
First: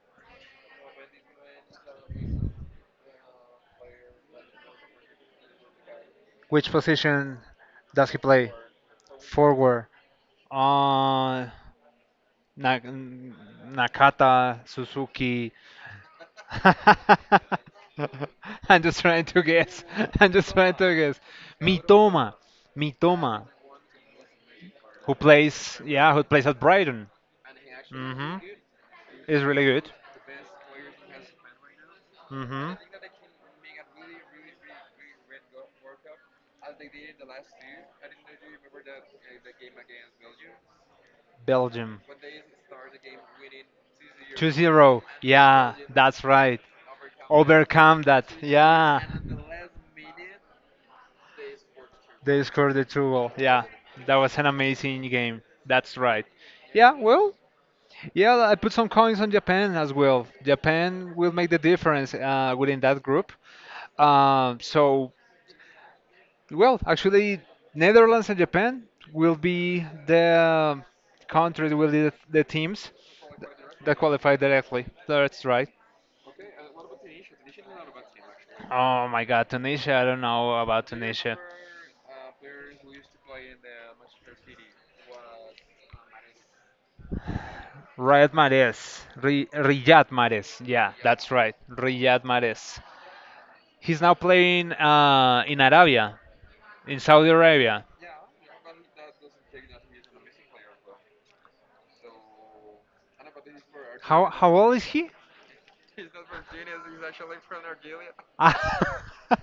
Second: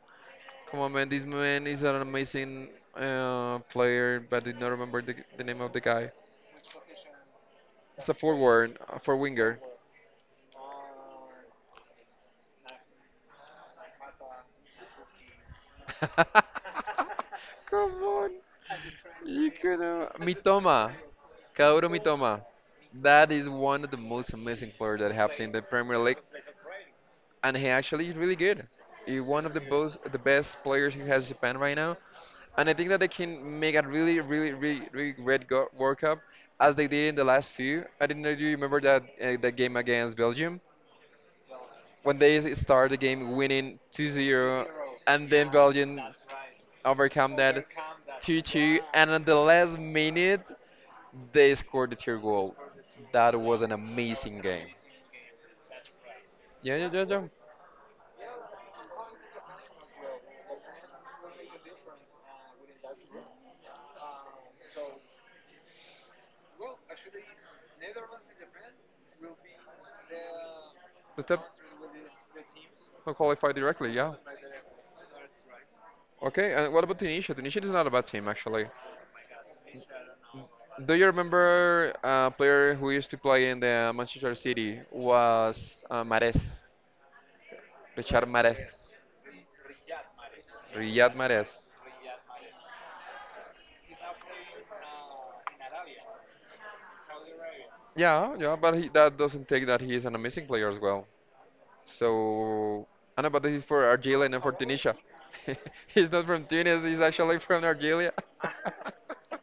[SPEAKER 1] Come on man, this man is an amazing player, but I did not remember the name of the guy.
[SPEAKER 2] Which position
[SPEAKER 1] It's
[SPEAKER 2] does
[SPEAKER 1] a
[SPEAKER 2] he play?
[SPEAKER 1] forward, a four winger.
[SPEAKER 2] Forward. Uh, Nakata, Suzuki,
[SPEAKER 1] Come on.
[SPEAKER 2] I'm just trying to
[SPEAKER 1] You could
[SPEAKER 2] guess.
[SPEAKER 1] have.
[SPEAKER 2] I'm just trying
[SPEAKER 1] Mitoma.
[SPEAKER 2] to guess.
[SPEAKER 1] Kaoru
[SPEAKER 2] Mitoma,
[SPEAKER 1] Mitoma. That
[SPEAKER 2] Mitoma,
[SPEAKER 1] is one of the most amazing players that I
[SPEAKER 2] who
[SPEAKER 1] have seen in the
[SPEAKER 2] plays,
[SPEAKER 1] Premier
[SPEAKER 2] yeah,
[SPEAKER 1] League.
[SPEAKER 2] who plays at Brighton.
[SPEAKER 1] And he actually is
[SPEAKER 2] Hmm.
[SPEAKER 1] really good. He's
[SPEAKER 2] Is
[SPEAKER 1] one of
[SPEAKER 2] really good.
[SPEAKER 1] the best players who has Japan right now. And
[SPEAKER 2] Hmm.
[SPEAKER 1] I think that they can make a really, really, really, really World Cup as they did in the last few. I didn't know, do you remember that that game against Belgium
[SPEAKER 2] Belgium.
[SPEAKER 1] when they start the game winning two
[SPEAKER 2] two
[SPEAKER 1] zero,
[SPEAKER 2] zero.
[SPEAKER 1] and then
[SPEAKER 2] Yeah,
[SPEAKER 1] Belgium
[SPEAKER 2] that's right.
[SPEAKER 1] overcome that
[SPEAKER 2] Overcome that.
[SPEAKER 1] 2-2,
[SPEAKER 2] Yeah.
[SPEAKER 1] and at the last minute they scored the third
[SPEAKER 2] They
[SPEAKER 1] goal.
[SPEAKER 2] scored the two goal.
[SPEAKER 1] That was
[SPEAKER 2] Yeah,
[SPEAKER 1] an
[SPEAKER 2] that was
[SPEAKER 1] amazing
[SPEAKER 2] an
[SPEAKER 1] game.
[SPEAKER 2] amazing game. That's right.
[SPEAKER 1] Yeah, yeah,
[SPEAKER 2] Yeah,
[SPEAKER 1] yeah, yeah.
[SPEAKER 2] well, yeah, I put some coins on Japan as well. Japan will make the difference within that group. So, well, actually, Netherlands and Japan will be the
[SPEAKER 1] The step
[SPEAKER 2] the teams
[SPEAKER 1] will
[SPEAKER 2] th-
[SPEAKER 1] qualify directly,
[SPEAKER 2] that
[SPEAKER 1] yeah.
[SPEAKER 2] qualify directly. That's right.
[SPEAKER 1] Okay, and what about Tunisia? Tunisia is not a bad team, actually.
[SPEAKER 2] Oh my God, Tunisia! I don't know about
[SPEAKER 1] Do you
[SPEAKER 2] Tunisia.
[SPEAKER 1] remember a player who used to play in the Manchester City was Mahrez, Richard
[SPEAKER 2] Riyad Mahrez.
[SPEAKER 1] Mahrez,
[SPEAKER 2] Riyad Mahrez. Yeah,
[SPEAKER 1] Riyad
[SPEAKER 2] that's right.
[SPEAKER 1] Mahrez?
[SPEAKER 2] Riyad Mahrez. He's now playing in Saudi Arabia.
[SPEAKER 1] Yeah, yeah, but he, that doesn't take that he is an amazing player as well. So, I know, but this is for Argelia
[SPEAKER 2] How
[SPEAKER 1] and not for
[SPEAKER 2] old is
[SPEAKER 1] Tunisia.
[SPEAKER 2] he?
[SPEAKER 1] He's not from Tunis, he's actually from Argelia.
[SPEAKER 2] Ah,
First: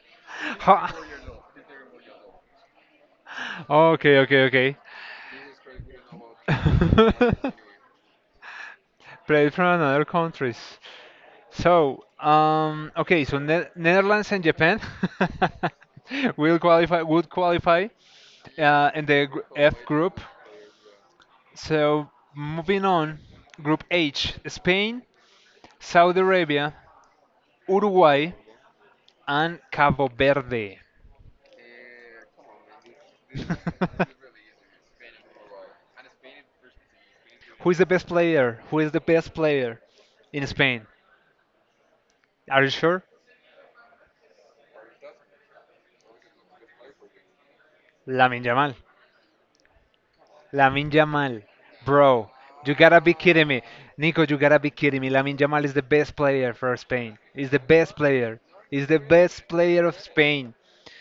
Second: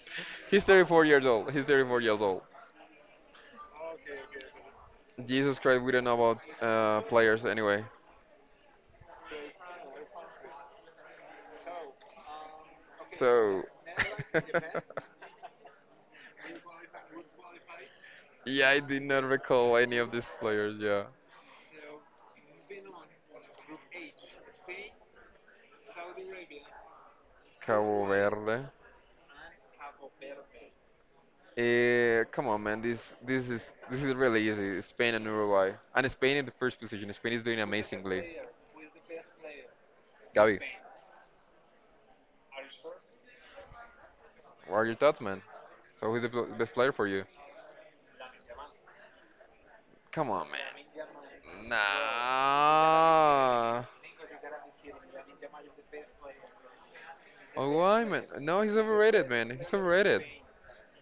[SPEAKER 1] He's
[SPEAKER 2] How-
[SPEAKER 1] 34 years old. He's 34 years old.
[SPEAKER 2] okay, okay, okay.
[SPEAKER 1] Jesus Christ, we don't know about players anyway.
[SPEAKER 2] Played from another countries. So, okay, so
[SPEAKER 1] So,
[SPEAKER 2] Netherlands and Japan will qualify. Would qualify.
[SPEAKER 1] yeah, I
[SPEAKER 2] Uh,
[SPEAKER 1] did
[SPEAKER 2] in
[SPEAKER 1] not
[SPEAKER 2] the
[SPEAKER 1] recall
[SPEAKER 2] F
[SPEAKER 1] any of
[SPEAKER 2] group.
[SPEAKER 1] these players. Yeah,
[SPEAKER 2] So moving on, Group H: Spain, Saudi Arabia,
[SPEAKER 1] Cabo
[SPEAKER 2] Uruguay,
[SPEAKER 1] Verde.
[SPEAKER 2] and Cabo Verde.
[SPEAKER 1] Come on, man. This this is really easy. Spain and Uruguay, and Spain in the first position. Spain is doing amazingly.
[SPEAKER 2] Who is the best player in
[SPEAKER 1] Gavi,
[SPEAKER 2] Spain? Are you sure?
[SPEAKER 1] what are your thoughts, man? So who's the best player for you?
[SPEAKER 2] Lamine Yamal.
[SPEAKER 1] Come on, man.
[SPEAKER 2] Lamin Yamal, bro, you gotta be kidding me.
[SPEAKER 1] Nah.
[SPEAKER 2] Nico, you gotta be kidding me. Lamin Yamal is the best player for Spain. He's the
[SPEAKER 1] Oh,
[SPEAKER 2] best
[SPEAKER 1] why, man?
[SPEAKER 2] player.
[SPEAKER 1] No, he's
[SPEAKER 2] He's the
[SPEAKER 1] overrated,
[SPEAKER 2] best
[SPEAKER 1] man. He's
[SPEAKER 2] player of
[SPEAKER 1] overrated.
[SPEAKER 2] Spain.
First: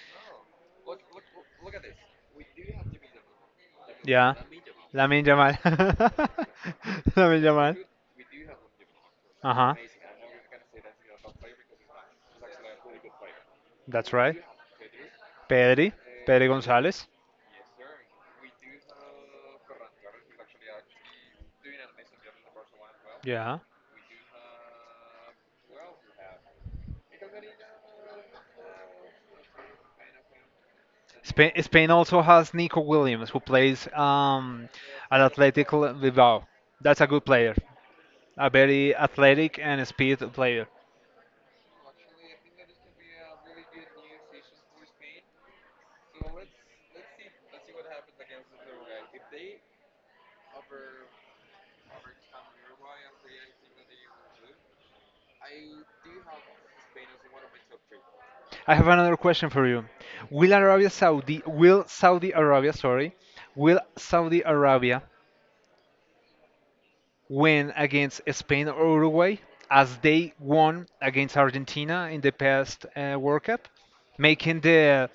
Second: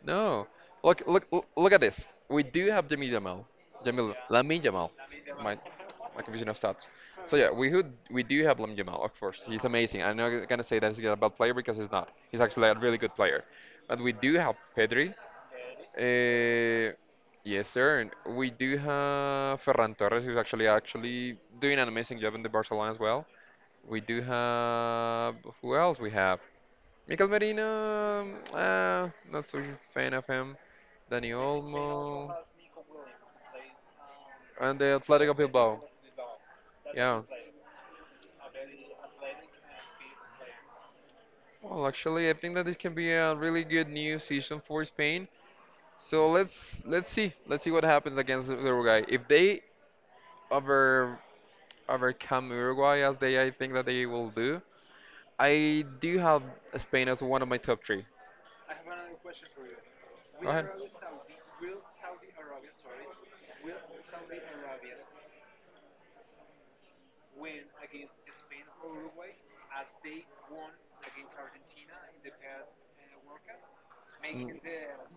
[SPEAKER 1] No. Look, look, look at this. We do have Jamil Jamal. Jamil,
[SPEAKER 2] Yeah.
[SPEAKER 1] Lamin Jamal.
[SPEAKER 2] Lamin
[SPEAKER 1] My,
[SPEAKER 2] Yamal.
[SPEAKER 1] my confusion of stats. So
[SPEAKER 2] Lamin
[SPEAKER 1] yeah, we
[SPEAKER 2] Yamal.
[SPEAKER 1] who we do have Lamin Jamal, of course.
[SPEAKER 2] Uh
[SPEAKER 1] He's
[SPEAKER 2] huh.
[SPEAKER 1] amazing. I'm not gonna say that he's a bad player because he's not. He's actually a really good player. But
[SPEAKER 2] That's
[SPEAKER 1] we do
[SPEAKER 2] right.
[SPEAKER 1] have Pedri.
[SPEAKER 2] Pedri. Pedri
[SPEAKER 1] Uh,
[SPEAKER 2] Gonzalez.
[SPEAKER 1] yes, sir. And we do have Ferran Torres, who's actually doing an amazing job in the Barcelona as well.
[SPEAKER 2] Yeah.
[SPEAKER 1] We do have, who else we have? Mikel Merino. Not so fan of him. Dani
[SPEAKER 2] Spain also
[SPEAKER 1] Olmo,
[SPEAKER 2] has Nico Williams, who plays
[SPEAKER 1] and the
[SPEAKER 2] at
[SPEAKER 1] Atletico
[SPEAKER 2] Athletic
[SPEAKER 1] Bilbao.
[SPEAKER 2] Bilbao. That's a
[SPEAKER 1] Yeah.
[SPEAKER 2] good player, a very athletic and speed player.
[SPEAKER 1] Well, actually, I think that this can be a really good new season for Spain. So let's see let's see what happens against Uruguay. If they over overcome Uruguay as they, I think that they will do, I do have Spain as one of my top three.
[SPEAKER 2] I have another question for you.
[SPEAKER 1] Go ahead.
[SPEAKER 2] Will Saudi Arabia, sorry, will Saudi Arabia win against Spain or Uruguay as they won against Argentina in the past World Cup,
[SPEAKER 1] Mm.
[SPEAKER 2] making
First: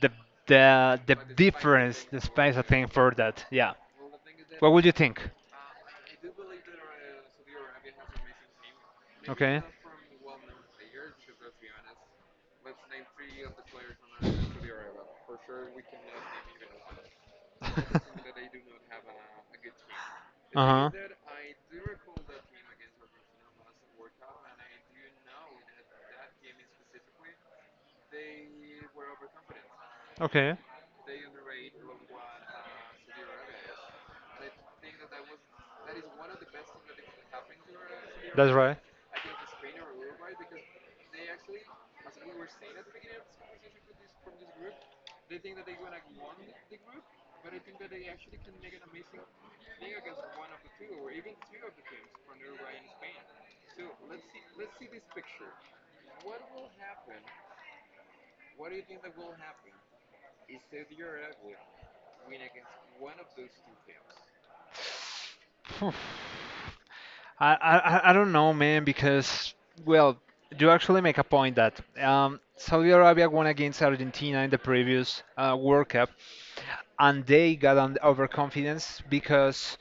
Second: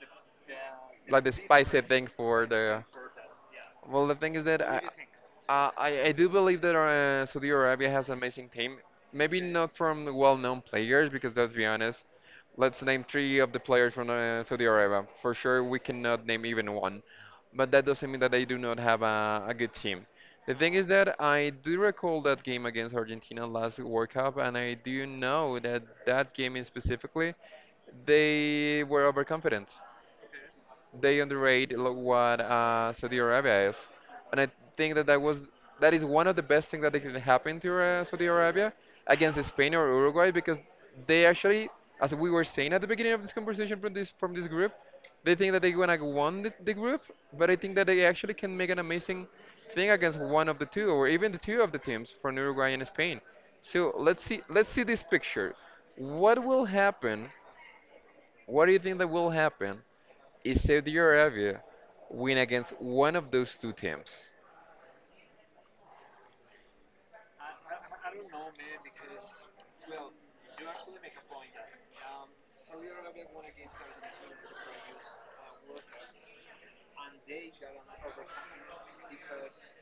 [SPEAKER 2] the
[SPEAKER 1] Yeah.
[SPEAKER 2] the
[SPEAKER 1] Like the spicy
[SPEAKER 2] difference,
[SPEAKER 1] thing
[SPEAKER 2] the
[SPEAKER 1] for
[SPEAKER 2] space I
[SPEAKER 1] the.
[SPEAKER 2] think for that. Yeah.
[SPEAKER 1] Well, the thing is that
[SPEAKER 2] What
[SPEAKER 1] I,
[SPEAKER 2] would you think?
[SPEAKER 1] I, I I do believe that Saudi Arabia has an amazing team. Maybe
[SPEAKER 2] Okay.
[SPEAKER 1] not from the well-known players, because let's be honest, let's name three of the players from Saudi Arabia. For sure, we cannot name even one. But that doesn't mean that they do not have a good team. The thing is
[SPEAKER 2] Uh huh.
[SPEAKER 1] that I do recall that game against Argentina last World Cup, and I do know that that game in specifically, they were overconfident,
[SPEAKER 2] Okay.
[SPEAKER 1] they what Saudi Arabia is, and I think that that was that is one of the best things that can happen to Saudi
[SPEAKER 2] That's
[SPEAKER 1] Arabia
[SPEAKER 2] right.
[SPEAKER 1] against Spain or Uruguay, because they actually, as we were saying at the beginning of this conversation from this group, they think that they're gonna won the group, but I think that they actually can make an amazing thing against one of the two or even the two of the teams from Uruguay and Spain. So let's see this picture. What will happen? What do you think that will happen? Saudi Arabia win against one of those two teams.
[SPEAKER 2] Phew. I don't know, man, because well, you actually make a point that Saudi Arabia won against Argentina in the previous World Cup, and they got an overconfidence because